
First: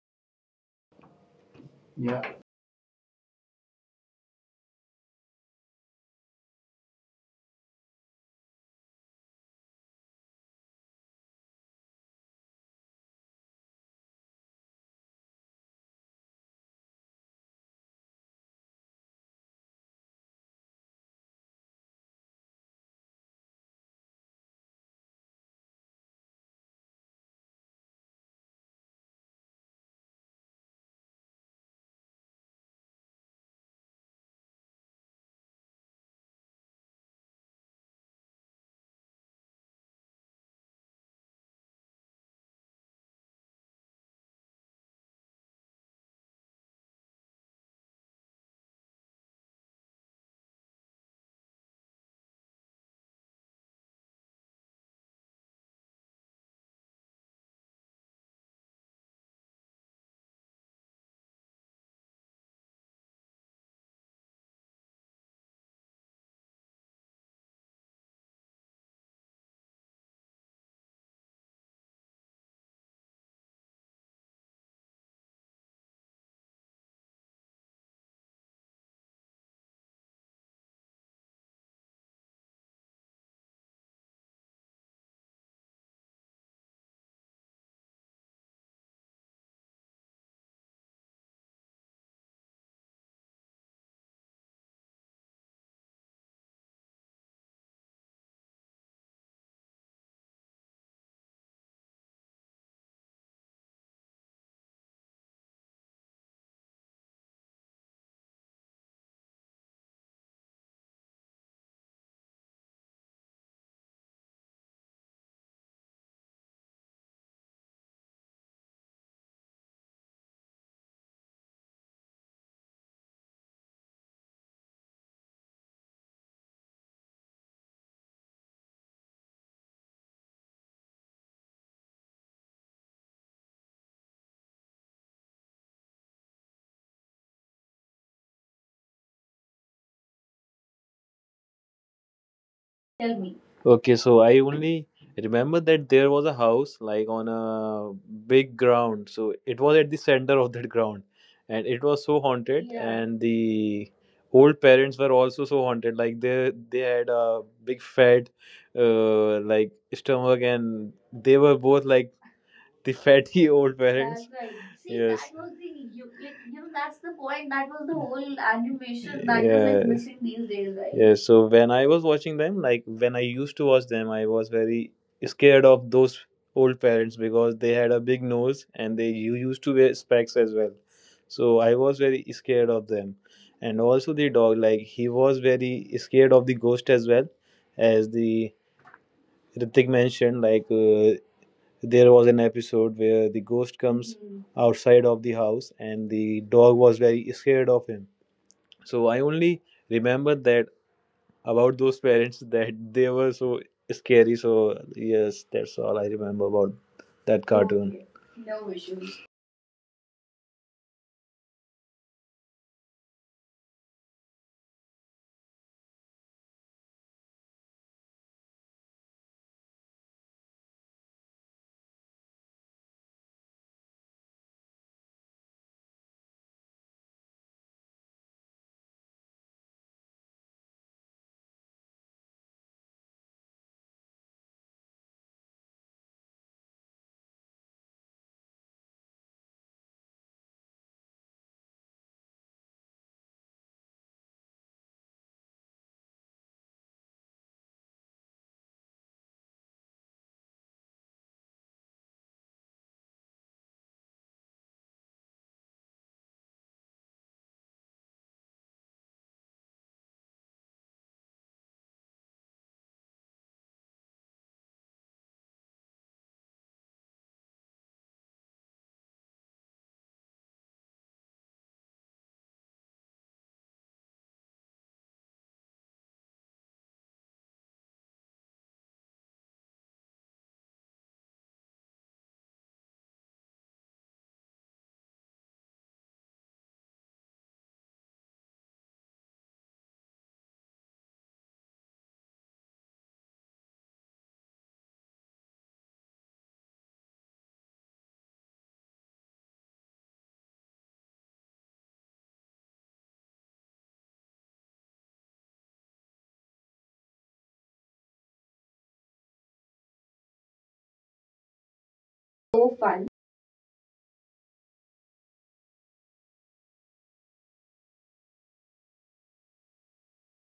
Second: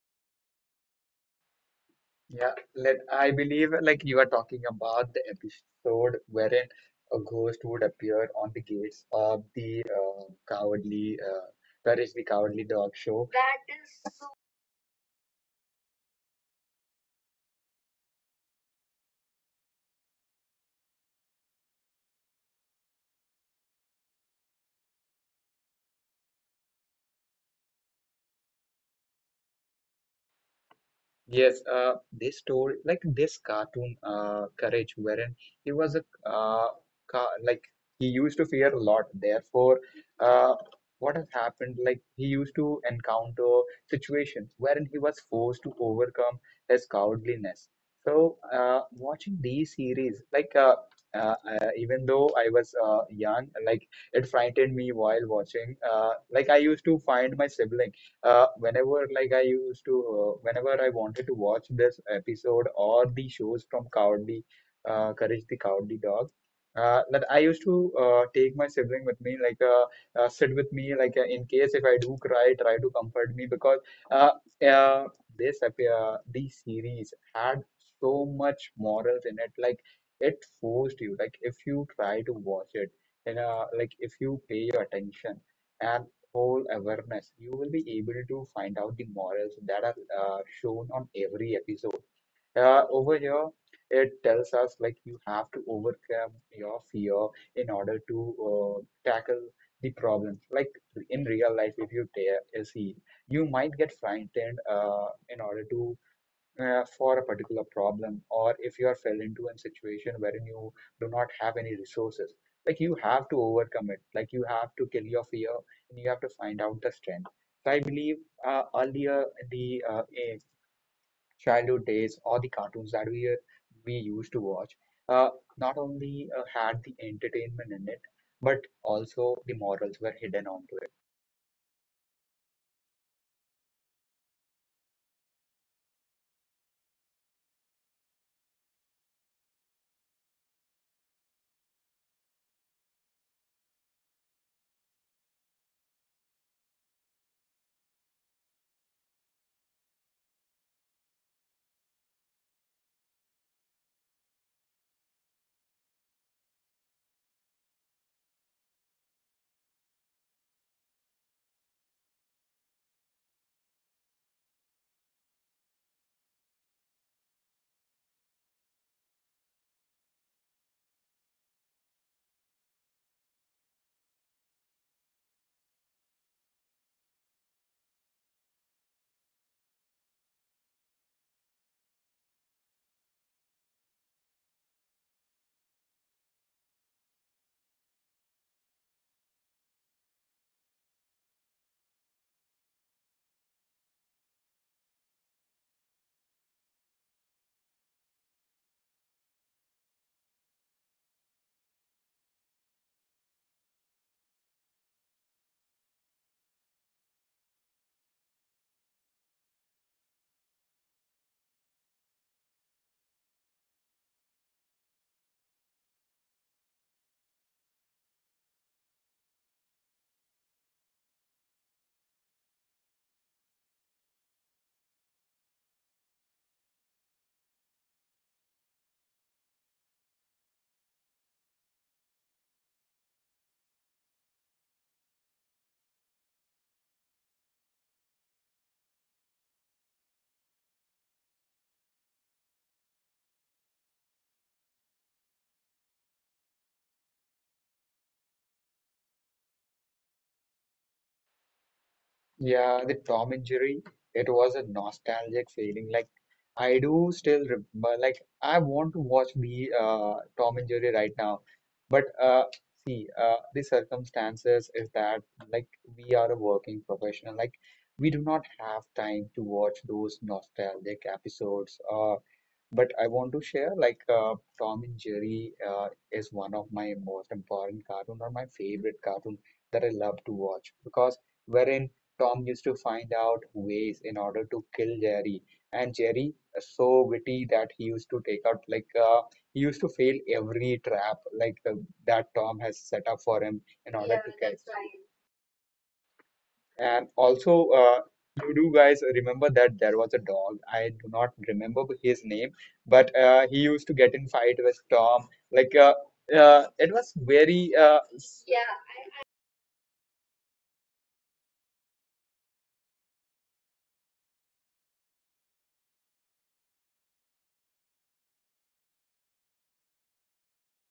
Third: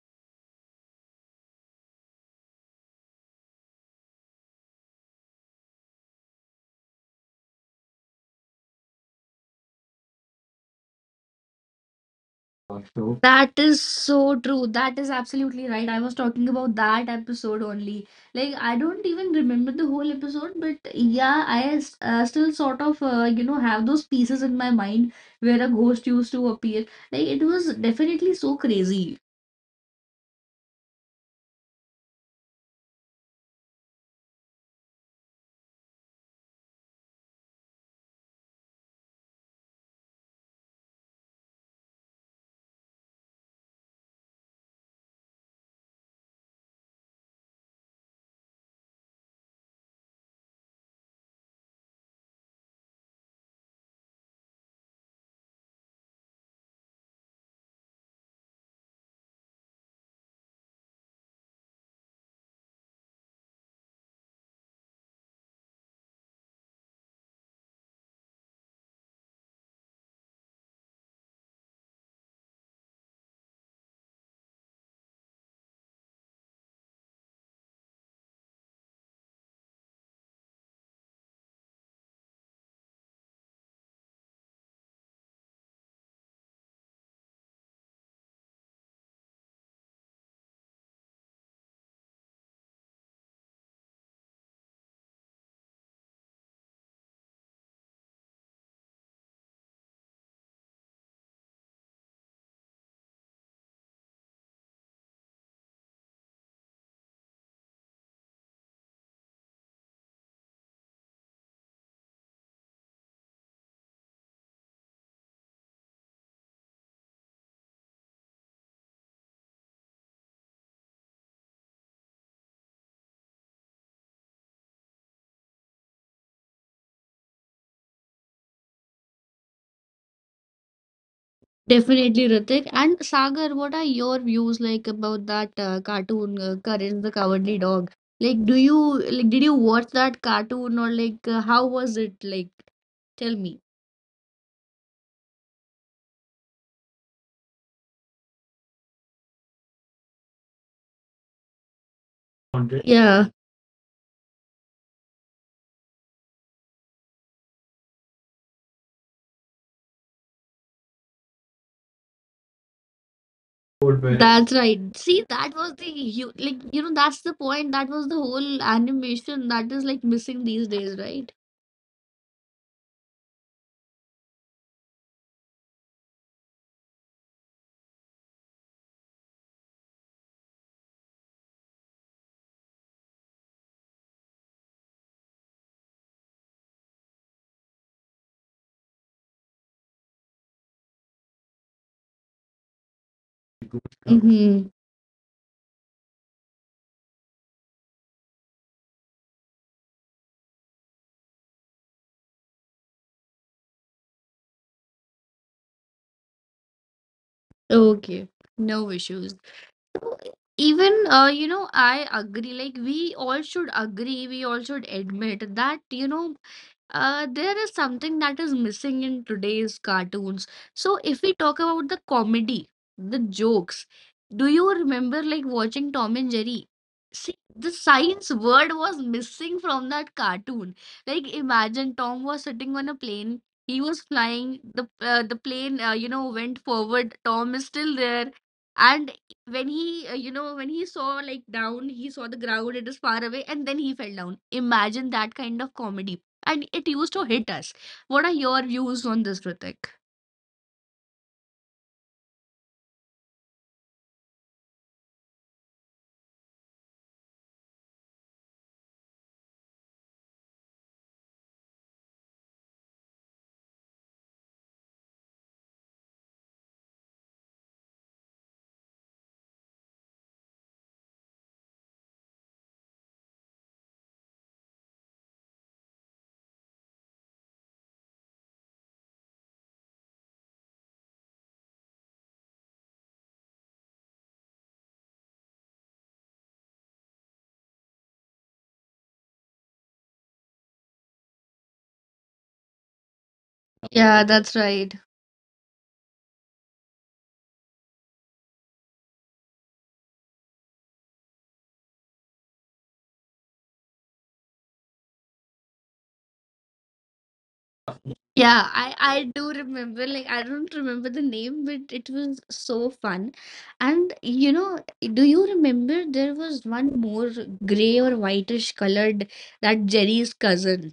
S3: Yeah, let I believe like you are talking about the episode wherein a ghost would appear on the gates of the uh, cowardly uh, Courage the Cowardly Dog
S1: So,
S3: show.
S1: that is so true. That is absolutely right. I was talking about that episode only. Like, I don't even remember the whole episode, but yeah, I s- uh, still sort of, uh, you know, have those pieces in my mind where a ghost used to appear. Like, it was definitely so crazy.
S3: Yes, uh, this story, like this cartoon, uh, Courage, wherein he was a uh, ca like he used to fear a lot. Therefore, uh, what has happened? Like he used to encounter situations wherein he was forced to overcome his cowardliness. So, uh, watching these series, like uh, uh, uh, even though I was uh, young, like it frightened me while watching. Uh, like I used to find my sibling uh, whenever like I used to, uh, whenever I wanted to watch this episode or the shows from Cowardly, uh, Courage the Cowardly Dog, uh, that I used to uh, take my sibling with me, like uh, uh, sit with me, like uh, in case if I do cry, try to comfort me. Because uh, uh, this epi- uh, these series had so much morals in it, like it forced you, like if you try to watch it, and uh, like if you pay your attention and whole awareness, you will be able to find out the morals that are uh, shown on every episode. Uh, over here, it tells us like you have to overcome your fear in order to uh, tackle the problems. Like in real life, if you ta- see, you might get frightened uh, in order to uh, for a particular problem, or if you are fell into a situation wherein you do not have any resources, like you have to overcome it, like you have to kill your fear, and you have to find out the strength. So I believe uh, earlier in the uh, eh, childhood days or the cartoons that we uh, we used to watch uh, not only uh, had the entertainment in it, but also the morals were hidden onto it.
S1: Definitely, Ritik. And Sagar, what are your views like about that uh, cartoon, uh, Courage the Cowardly Dog? Like, do you like did you watch that cartoon or like uh, how was it like?
S2: Tell
S1: Tell
S2: me.
S1: me.
S2: Okay, so I only remember that there was a house like on a big ground. So it was at the center of that ground, and it was so haunted. Yeah. And
S1: Yeah.
S2: the old parents were also so haunted. Like they they had a big fat, uh, like stomach, and they were both like the fatty old
S1: Goldberry.
S2: parents. That's right.
S1: That's right.
S2: See, yes,
S1: See,
S2: that was
S1: that
S2: the
S1: was the
S2: you,
S1: you
S2: like, you
S1: like
S2: know
S1: you know
S2: that's the
S1: that's the
S2: point. That
S1: point.
S2: was
S1: That
S2: the
S1: was the
S2: whole
S1: whole
S2: animation that was like
S1: animation that is
S2: yeah
S1: like
S2: missing
S1: missing
S2: these
S1: these
S2: days, right?
S1: days,
S2: Yeah,
S1: right?
S2: so when I was watching them, like when I used to watch them, I was very scared of those old parents because they had a big nose and they u- used to wear specs as well. So I was very scared of them. And also the dog, like he was very scared of the ghost as well, as the Ritik mentioned, like uh, there was an episode where the
S1: Yeah.
S2: ghost comes
S1: Mm-hmm.
S2: mhm outside of the house and the dog was very scared of him. So I only remember that about those parents that they were so scary. So yes, that's all I remember about that cartoon.
S1: Okay.
S2: Okay. No
S1: No issues.
S2: issues.
S1: Even uh, you know, I agree. Like we all should agree, we all should admit that you know, uh, there is something that is missing in today's cartoons. So if we talk about the comedy, the jokes, do you remember like watching Tom and Jerry? See, the science word was missing from that cartoon. Like imagine Tom was sitting on a plane. He was flying. The uh, the plane, uh, you know, went forward. Tom is still there, and when he uh, you know, when he saw like down, he saw the ground, it was far away and then he fell down. Imagine that kind of comedy and it used to hit us. What are your views on this, Ritik?
S3: Yeah, the Tom and Jerry, it was a nostalgic feeling. Like I do still remember, like I want to watch me uh, Tom and Jerry right now. But uh, see, uh, the circumstances is that like we are a working professional, like we do not have time to watch those nostalgic episodes. Uh, but I want to share like uh, Tom and Jerry uh, is one of my most important cartoon or my favorite cartoon that I love to watch because wherein Tom used to find out ways in order to kill Jerry, and Jerry is so witty that he used to take out like uh, he used to fail every trap like the, that Tom has set up for him in order yeah,
S1: Yeah,
S3: to
S1: that's
S3: catch. That's
S1: right.
S3: right. And also, uh, you do guys remember that there was a dog. I do not remember his name, but uh, he used to get in fight with Tom. Like uh, uh, it was very uh,
S1: Yeah, I I do remember. Like, I don't remember the name but it was so
S2: So
S1: fun.
S2: fun.
S1: And you know, do you remember there was one more gray or whitish colored, that Jerry's cousin,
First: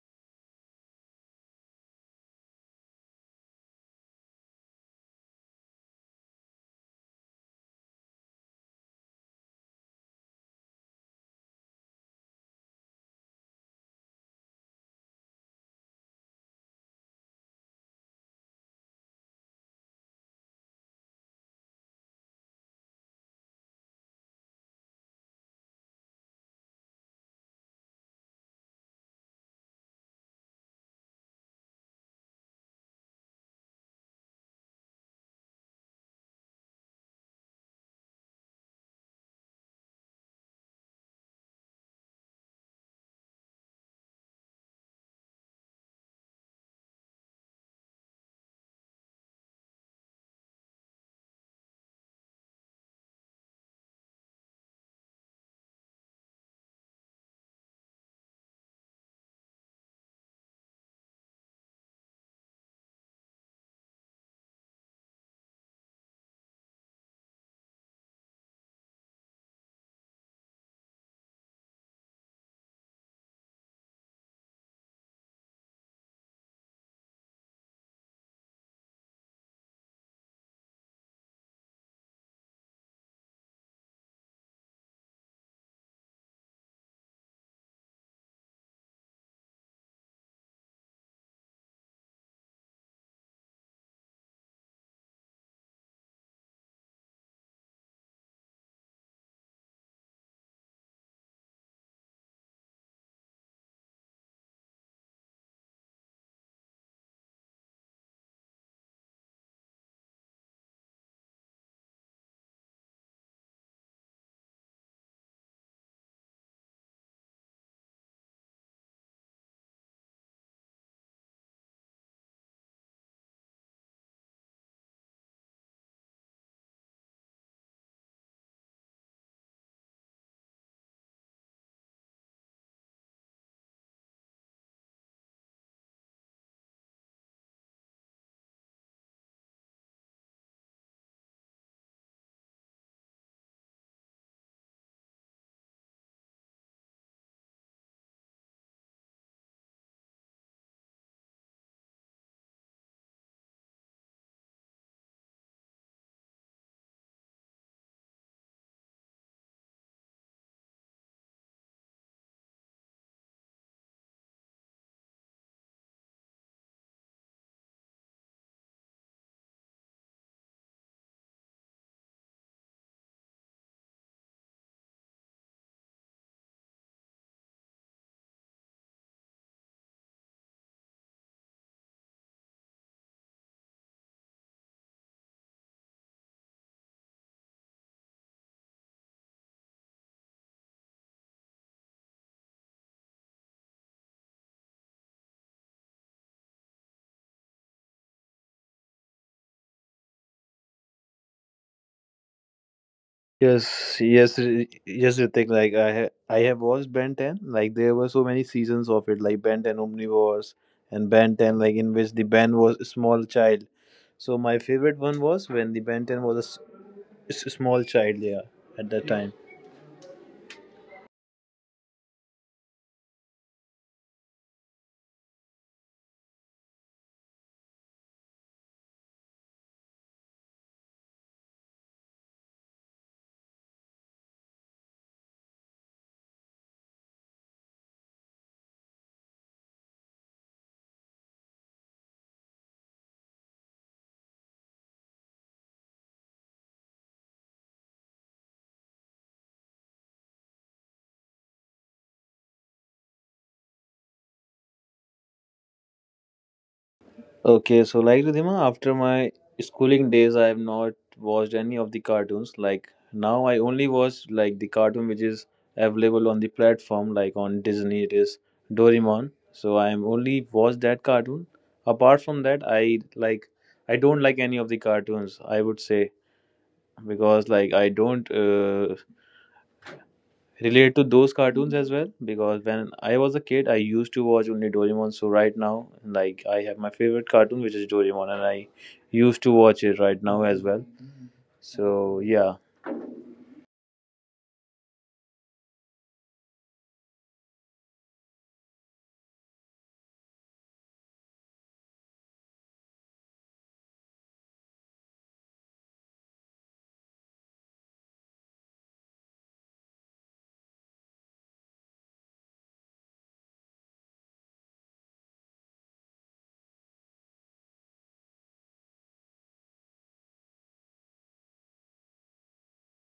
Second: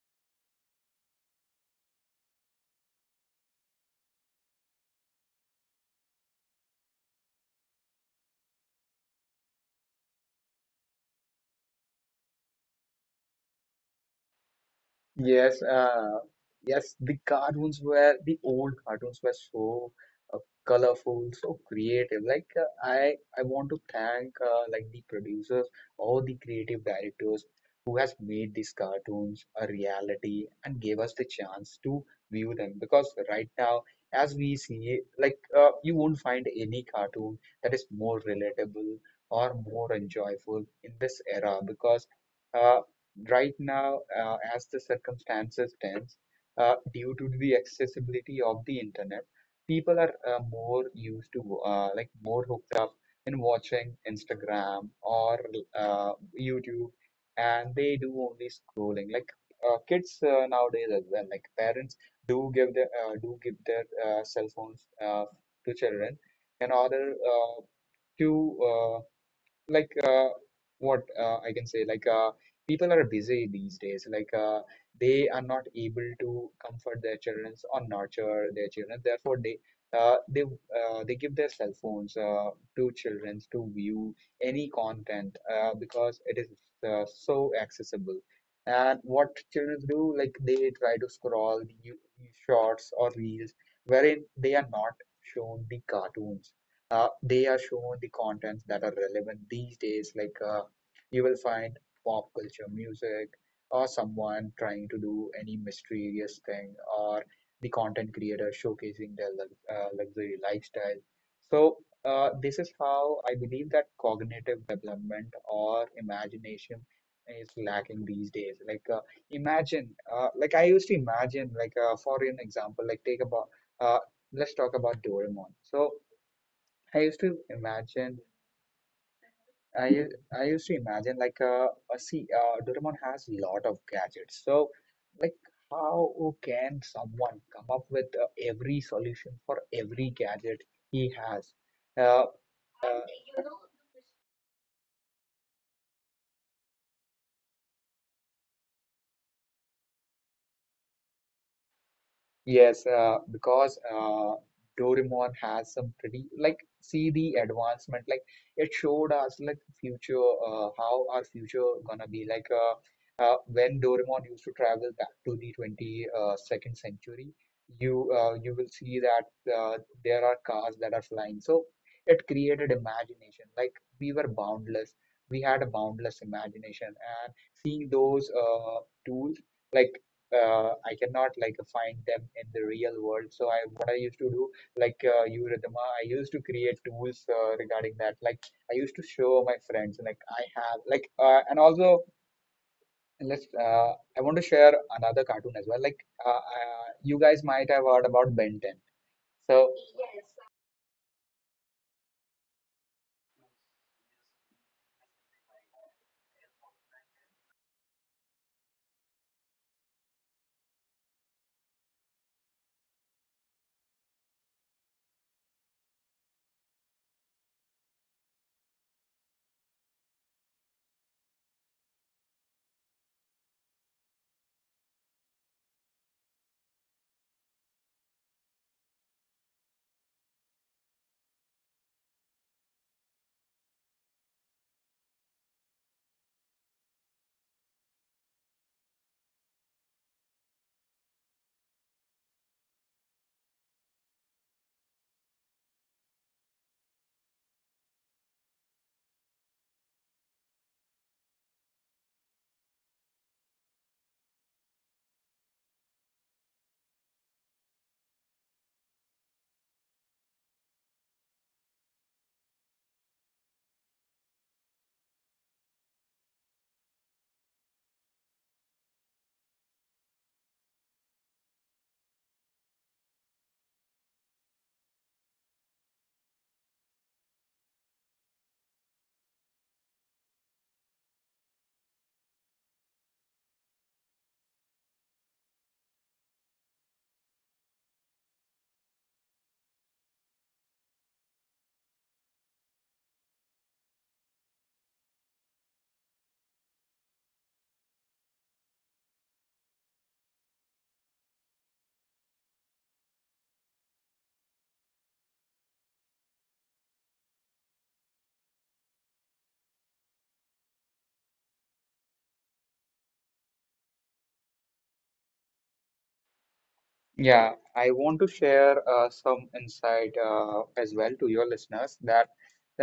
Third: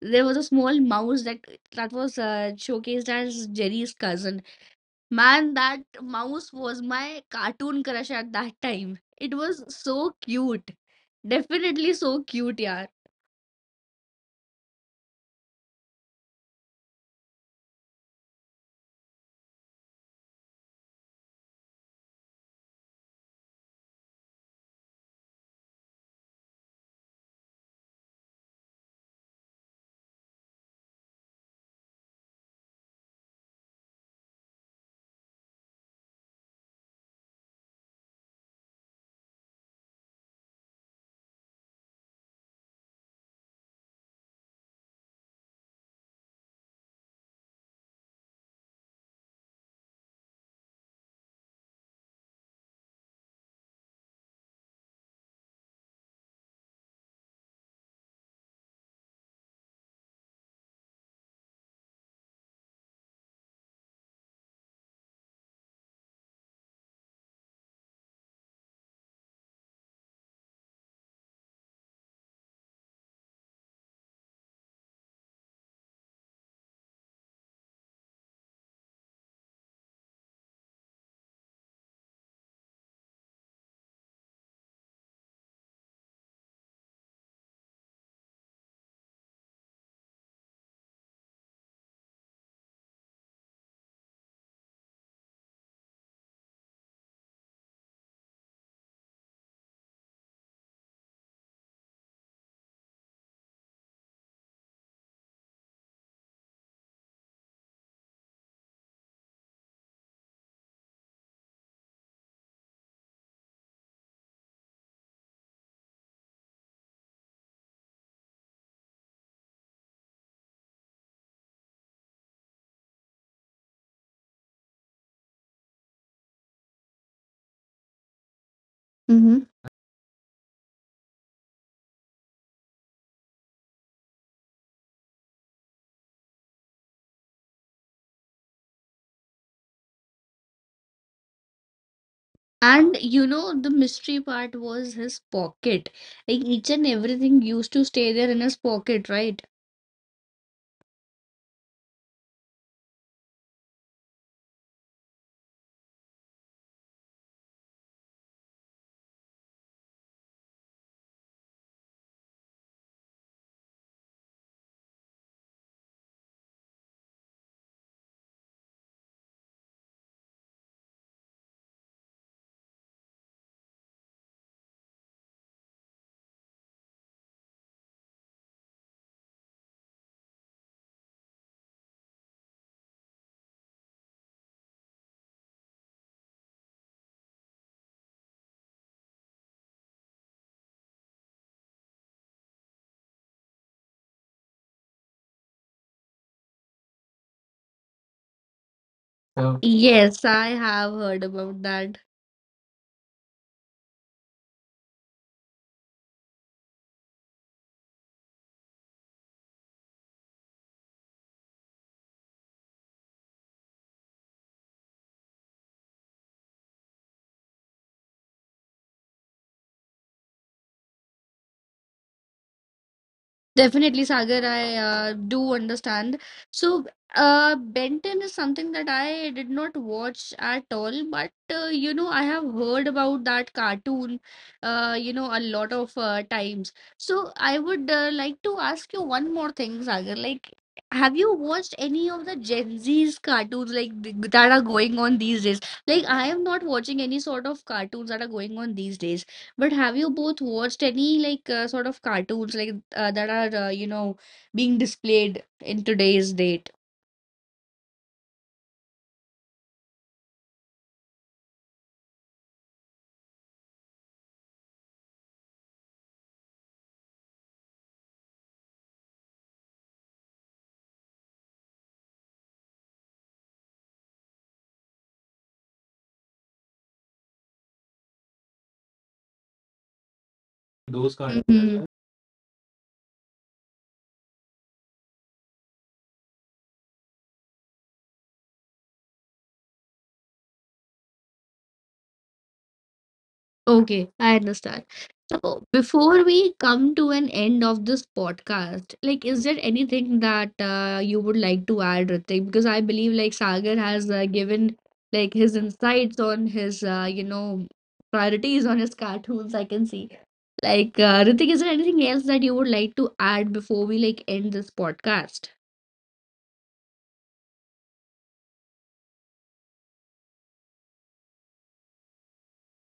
S1: there was a small mouse that that was uh, showcased as Jerry's cousin. Man, that mouse was my cartoon crush at that time. It was so cute. Definitely so cute, yeah.
S3: yes, uh, yes, the cartoons were the old cartoons were so uh, colorful, so creative. Like uh, I, I want to thank uh, like the producers, all the creative directors who has made these cartoons a reality and gave us the chance to view them. Because right now, as we see, like uh, you won't find any cartoon that is more relatable or more enjoyable in this era because. Uh, right now, uh, as the circumstances tense, uh, due to the accessibility of the internet, people are uh, more used to uh, like more hooked up in watching Instagram or uh, YouTube, and they do only scrolling. Like uh, kids uh, nowadays as well. Like parents do give their uh, do give their uh, cell phones uh, to children in order uh, to uh, like uh, what uh, I can say, like uh, people are busy these days. Like uh, they are not able to comfort their children or nurture their children. Therefore, they uh, they uh, they give their cell phones uh, to children to view any content uh, because it is uh, so accessible. And what children do, like they try to scroll the new- new shorts or reels wherein they are not shown the cartoons. Uh, they are shown the contents that are relevant these days. Like uh, you will find pop culture music, or someone trying to do any mysterious thing, or the content creator showcasing their lux- uh, luxury lifestyle. So uh, this is how I believe that cognitive development or imagination is lacking these days. Like uh, imagine uh, like I used to imagine. Like uh, for an example, like take about, uh, let's talk about Doraemon. So I used to imagine,
S1: Mm-hmm.
S3: I u- I used to imagine, like uh, uh see, uh, Doraemon has a lot of gadgets. So like, how can someone come up with uh, every solution for every gadget he has? Uh,
S1: And
S3: uh,
S1: you know, the mystery part was his pocket. Like each and everything used to stay there in his pocket, right?
S3: Yes, uh, because uh, Doraemon has some pretty, like, see the advancement. Like it showed us like future, uh, how our future gonna be. Like uh, uh, when Doraemon used to travel back to the twenty uh, second century, you uh, you will see that uh, there are cars that are flying. So it created imagination. Like, we were boundless, we had a boundless imagination, and seeing those uh, tools, like, uh, I cannot, like, find them in the real world. So I, what I used to do, like, uh, you, Ridhima, I used to create tools uh, regarding that. Like, I used to show my friends, like I have, like, uh, and also, let's uh, I want to share another cartoon as well. Like, uh, uh, you guys might have heard about Ben ten. So
S1: So yes, I have heard about that.
S2: Yes, yes, r- yes, Ritik. Like I, ha- I have watched Ben Ten. Like there were so many seasons of it, like Ben Ten Omnivores and Ben Ten, like in which the Ben was a small child. So my favorite one was when the Ben Ten was a s- s- small child. Yeah, at that time.
S1: Definitely, Sagar, I uh, do understand. So, uh, Ben ten is something that I did not watch at all, but uh, you know, I have heard about that cartoon, uh, you know, a lot of uh, times. So, I would uh, like to ask you one more thing, Sagar. Like, have you watched any of the Gen Z's cartoons like th- that are going on these days? Like, I am not watching any sort of cartoons that are going on these days. But have you both watched any like uh, sort of cartoons like uh, that are uh, you know being displayed in today's date?
S2: Okay, so like Ridhima, after my schooling days, I have not watched any of the cartoons. Like now, I only watch like the cartoon which is available on the platform, like on Disney. It is Doraemon. So I am only watch that cartoon. Apart from that, I like I don't like any of the cartoons, I would say, because like I don't uh, relate to those
S1: Those
S2: cartoons
S1: cartoons.
S2: as well,
S1: Mhm.
S2: because when I was a kid, I used to watch only Doraemon. So right now, like I have my favorite cartoon, which is Doraemon, and I used to watch it right now as well. So yeah.
S1: Okay, I understand. So, before we come to an end of this podcast, like, is there anything that uh, you would like to add, Ritik? Because I believe like Sagar has uh, given like his insights on his uh, you know priorities on his cartoons. I can see. Like, uh, Ritik, is there anything else that you would like to add before we like end this podcast?
S3: yeah, I want to share uh, some insight uh, as well to your listeners that,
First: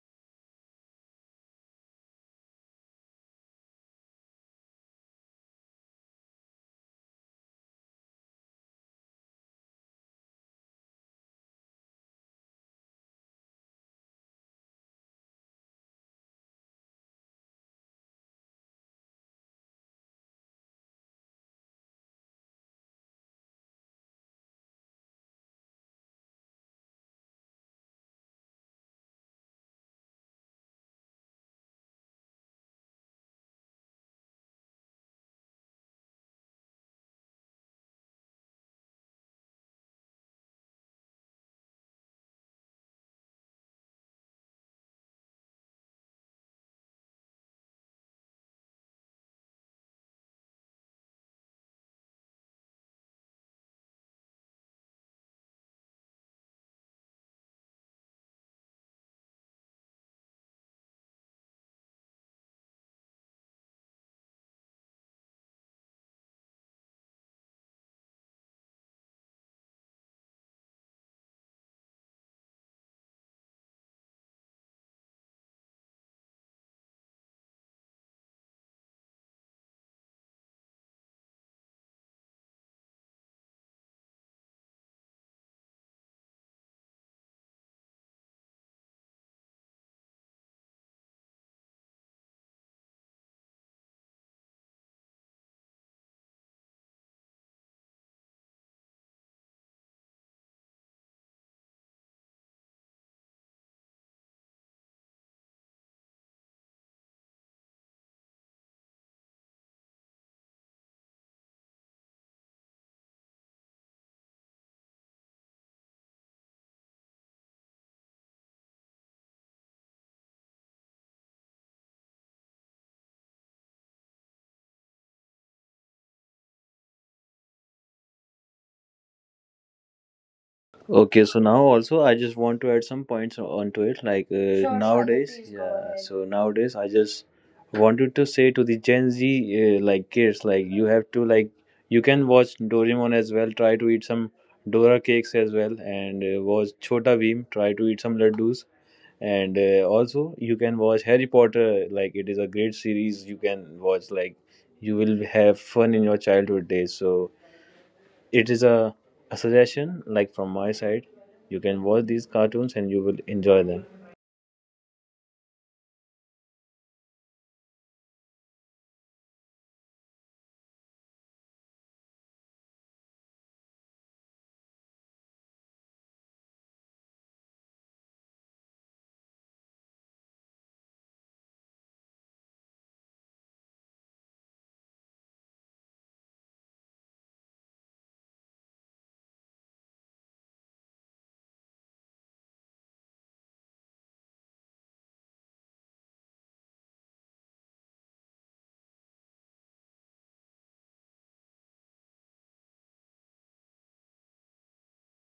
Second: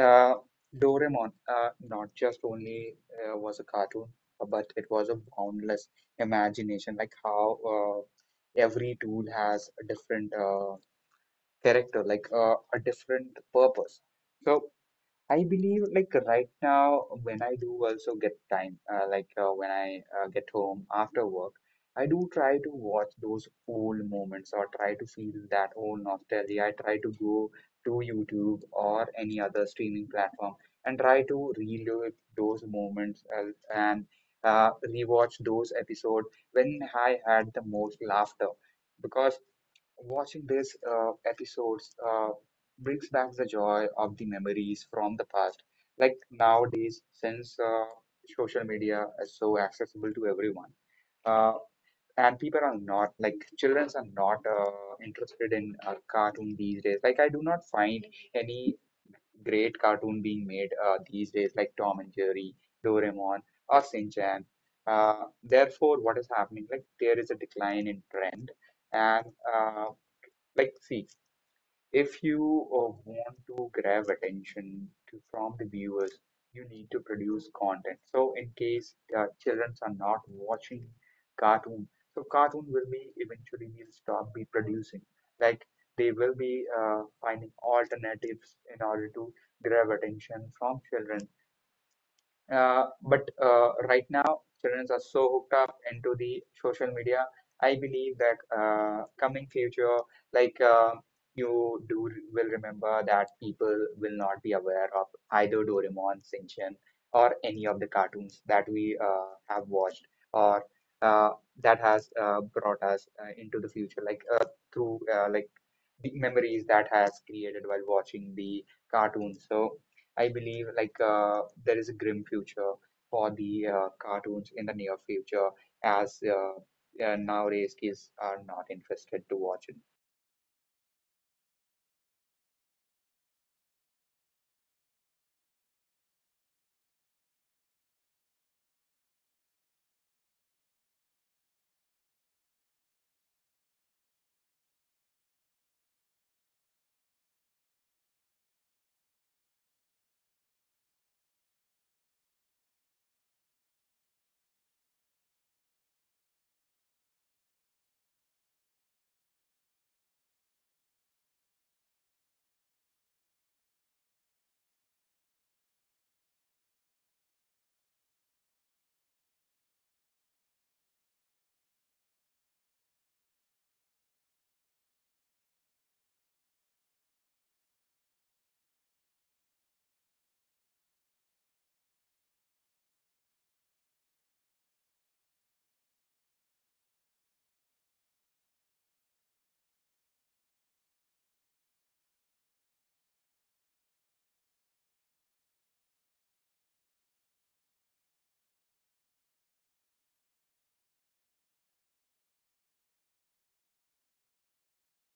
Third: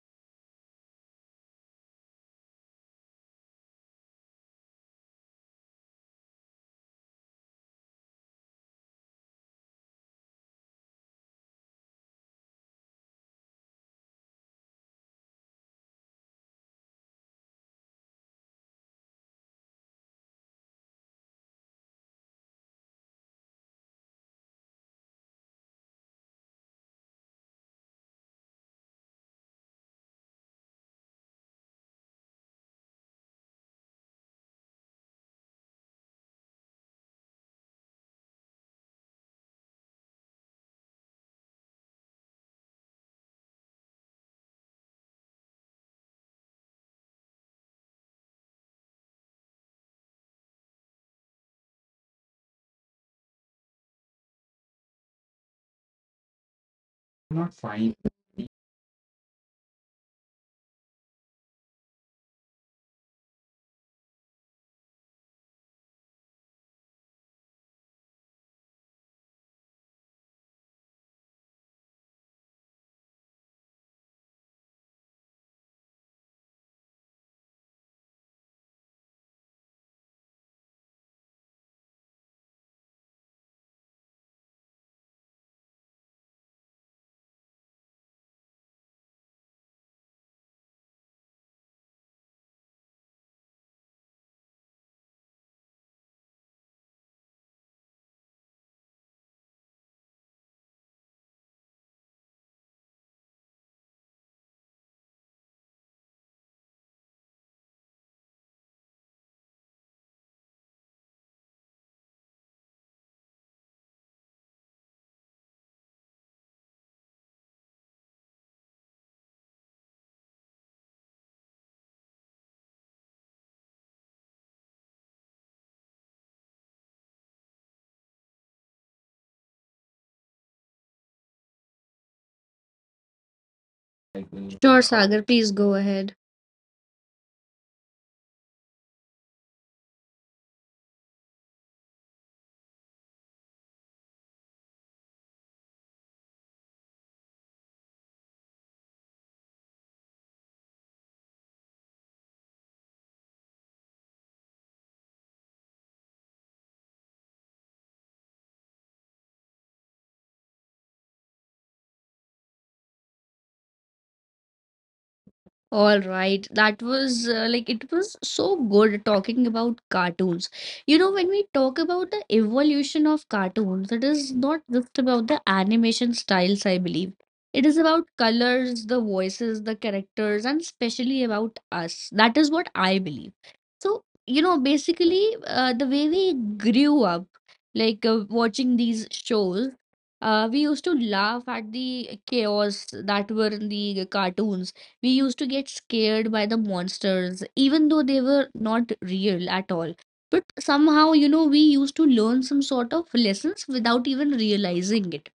S3: Uh, Doraemon, uh, not just only uh, was a cartoon, uh, but it was a boundless imagination. Like how uh, every tool has a different uh, character, like uh, a different purpose. So I believe, like, right now when I do also get time, uh, like uh, when I uh, get home after work, I do try to watch those old moments or try to feel that old nostalgia. I try to go to YouTube or any other streaming platform and try to relive those moments, uh, and uh, rewatch those episodes when I had the most laughter, because watching these uh, episodes uh, brings back the joy of the memories from the past. Like nowadays, since uh, social media is so accessible to everyone, uh, and people are not, like, children are not uh, interested in uh, cartoon these days. Like, I
S1: Not
S3: do not
S1: fine.
S3: find any great cartoon being made uh, these days, like Tom and Jerry, Doraemon, or Shin Chan. Uh, therefore, what is happening? Like, there is a decline in trend. And uh, like, see, if you uh, want to grab attention to, from the viewers, you need to produce content. So, in case uh, children are not watching cartoon, so cartoon will be eventually will stop be producing. Like, they will be uh, finding alternatives in order to grab attention from children. Uh, but uh, right now, children are so hooked up into the social media. I believe that uh, coming future, like uh, you do re- will remember that people will not be aware of either Doraemon, Shinchan, or any of the cartoons that we uh, have watched, or uh, that has uh, brought us uh, into the future, like, uh, through uh, like the memories that has created while watching the cartoons. So, I believe like, uh, there is a grim future for the uh, cartoons in the near future, as, uh, uh, nowadays kids are not interested to watch it
S2: Okay, so now also I just want to add some points onto it.
S1: Like,
S2: Like uh,
S1: uh,
S2: sure,
S1: sure,
S2: sure,
S1: Sagar,
S2: nowadays,
S1: please
S2: please go
S1: go
S2: yeah ahead.
S1: ahead.
S2: So nowadays, I just wanted to say to the Gen Z uh, like kids, like you have to like you can watch Doraemon as well. Try to eat some Dora cakes as well, and uh, watch Chota Beam. Try to eat some laddus, and uh, also you can watch Harry Potter. Like it is a great series, you can watch, like you will have fun in your childhood days. So it is a, a suggestion like from my side. You can watch these cartoons and you will enjoy them.
S1: All right, that was uh, like it was so good talking about cartoons. You know, when we talk about the evolution of cartoons, it is not just about the animation styles, I believe. It is about colors, the voices, the characters, and especially about us. That is what I believe. So, you know, basically, uh, the way we grew up, like uh, watching these shows, uh, we used to laugh at the chaos that were in the cartoons. We used to get scared by the monsters, even though they were not real at all. But somehow, you know, we used to learn some sort of lessons without even realizing it.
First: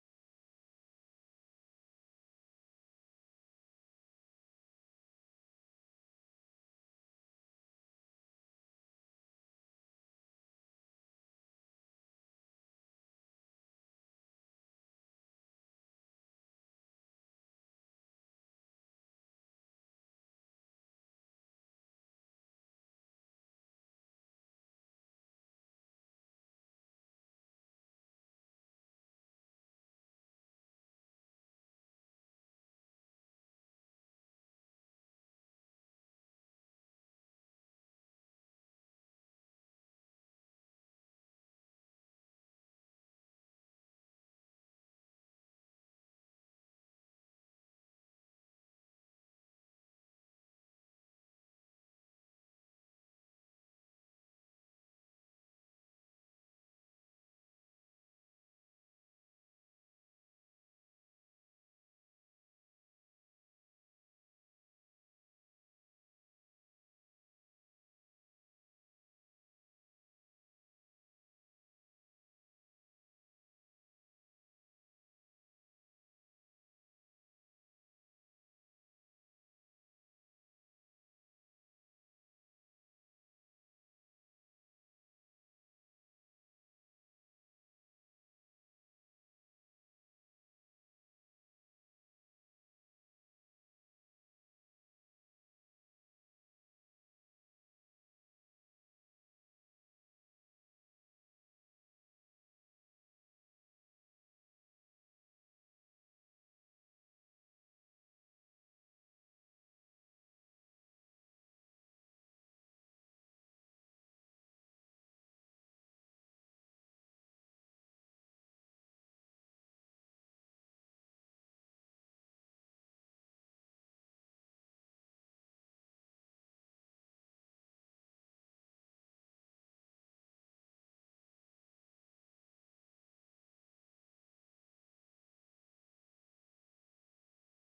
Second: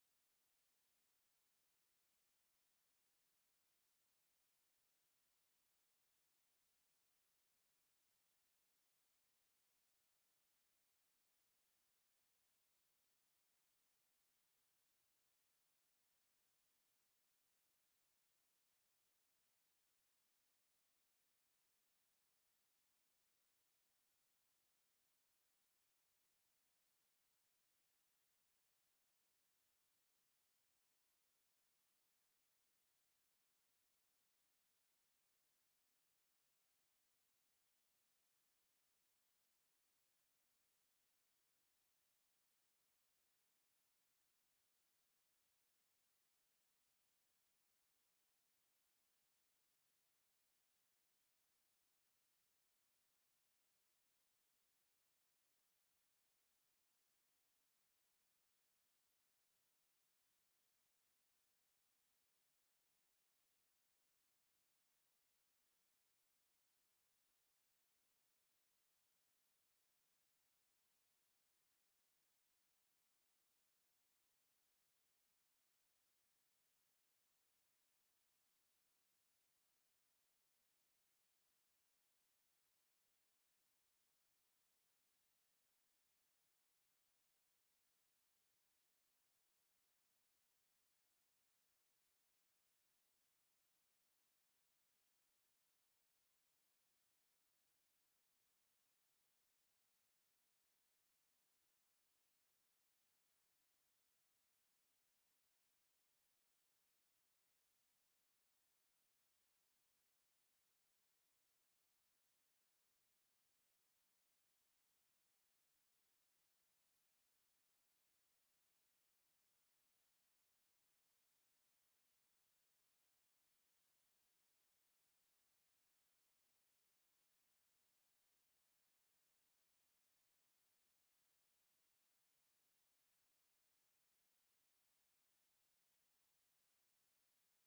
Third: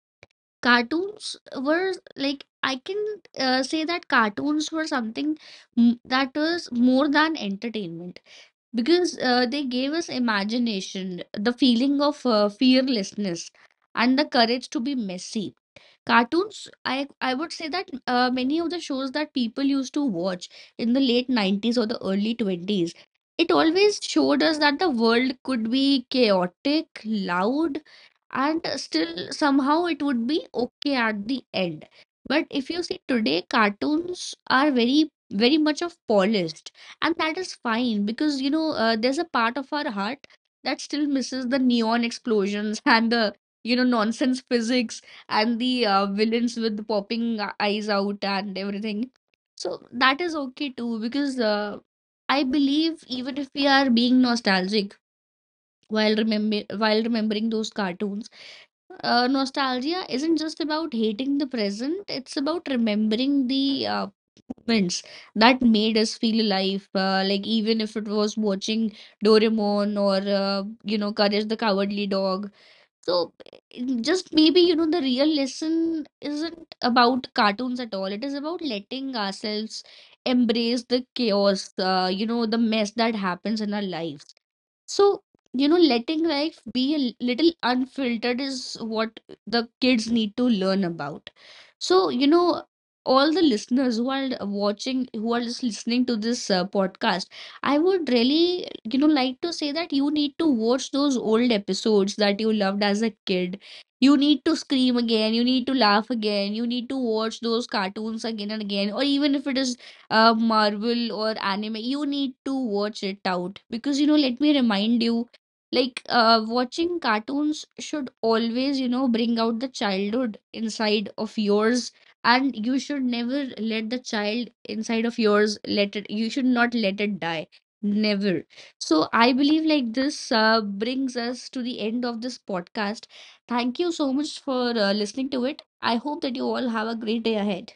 S1: Cartoons were like, I can uh, say that cartoons were something m- that was more than entertainment, because uh, they gave us imagination, the feeling of uh, fearlessness, and the courage to be messy. Cartoons, I I would say that uh, many of the shows that people used to watch in the late nineties or the early twenties, it always showed us that the world could be chaotic, loud, and still somehow it would be okay at the end. But if you see today, cartoons are very, very much of polished, and that is fine, because you know uh, there's a part of our heart that still misses the neon explosions and the you know nonsense physics and the uh, villains with the popping uh, eyes out and everything. So that is okay too, because uh, I believe, even if we are being nostalgic while remember while remembering those cartoons, uh, nostalgia isn't just about hating the present, it's about remembering the uh, moments that made us feel alive. Uh, like, even if it was watching Doraemon or, uh, you know, Courage the Cowardly Dog. So, it- just maybe, you know, the real lesson isn't about cartoons at all. It is about letting ourselves embrace the chaos, uh, you know, the mess that happens in our lives. So, you know, letting life be a l- little unfiltered is what the kids need to learn about. So, you know, all the listeners who are watching, who are just listening to this uh, podcast, I would really, you know, like to say that you need to watch those old episodes that you loved as a kid. You need to scream again, you need to laugh again, you need to watch those cartoons again and again, or even if it is uh, Marvel or anime, you need to watch it out because you know. Let me remind you, like uh, watching cartoons should always, you know, bring out the childhood inside of yours, and you should never let the child inside of yours let it. You should not let it die. Never. So I believe like this uh, brings us to the end of this podcast. Thank you so much for uh, listening to it. I hope that you all have a great day ahead.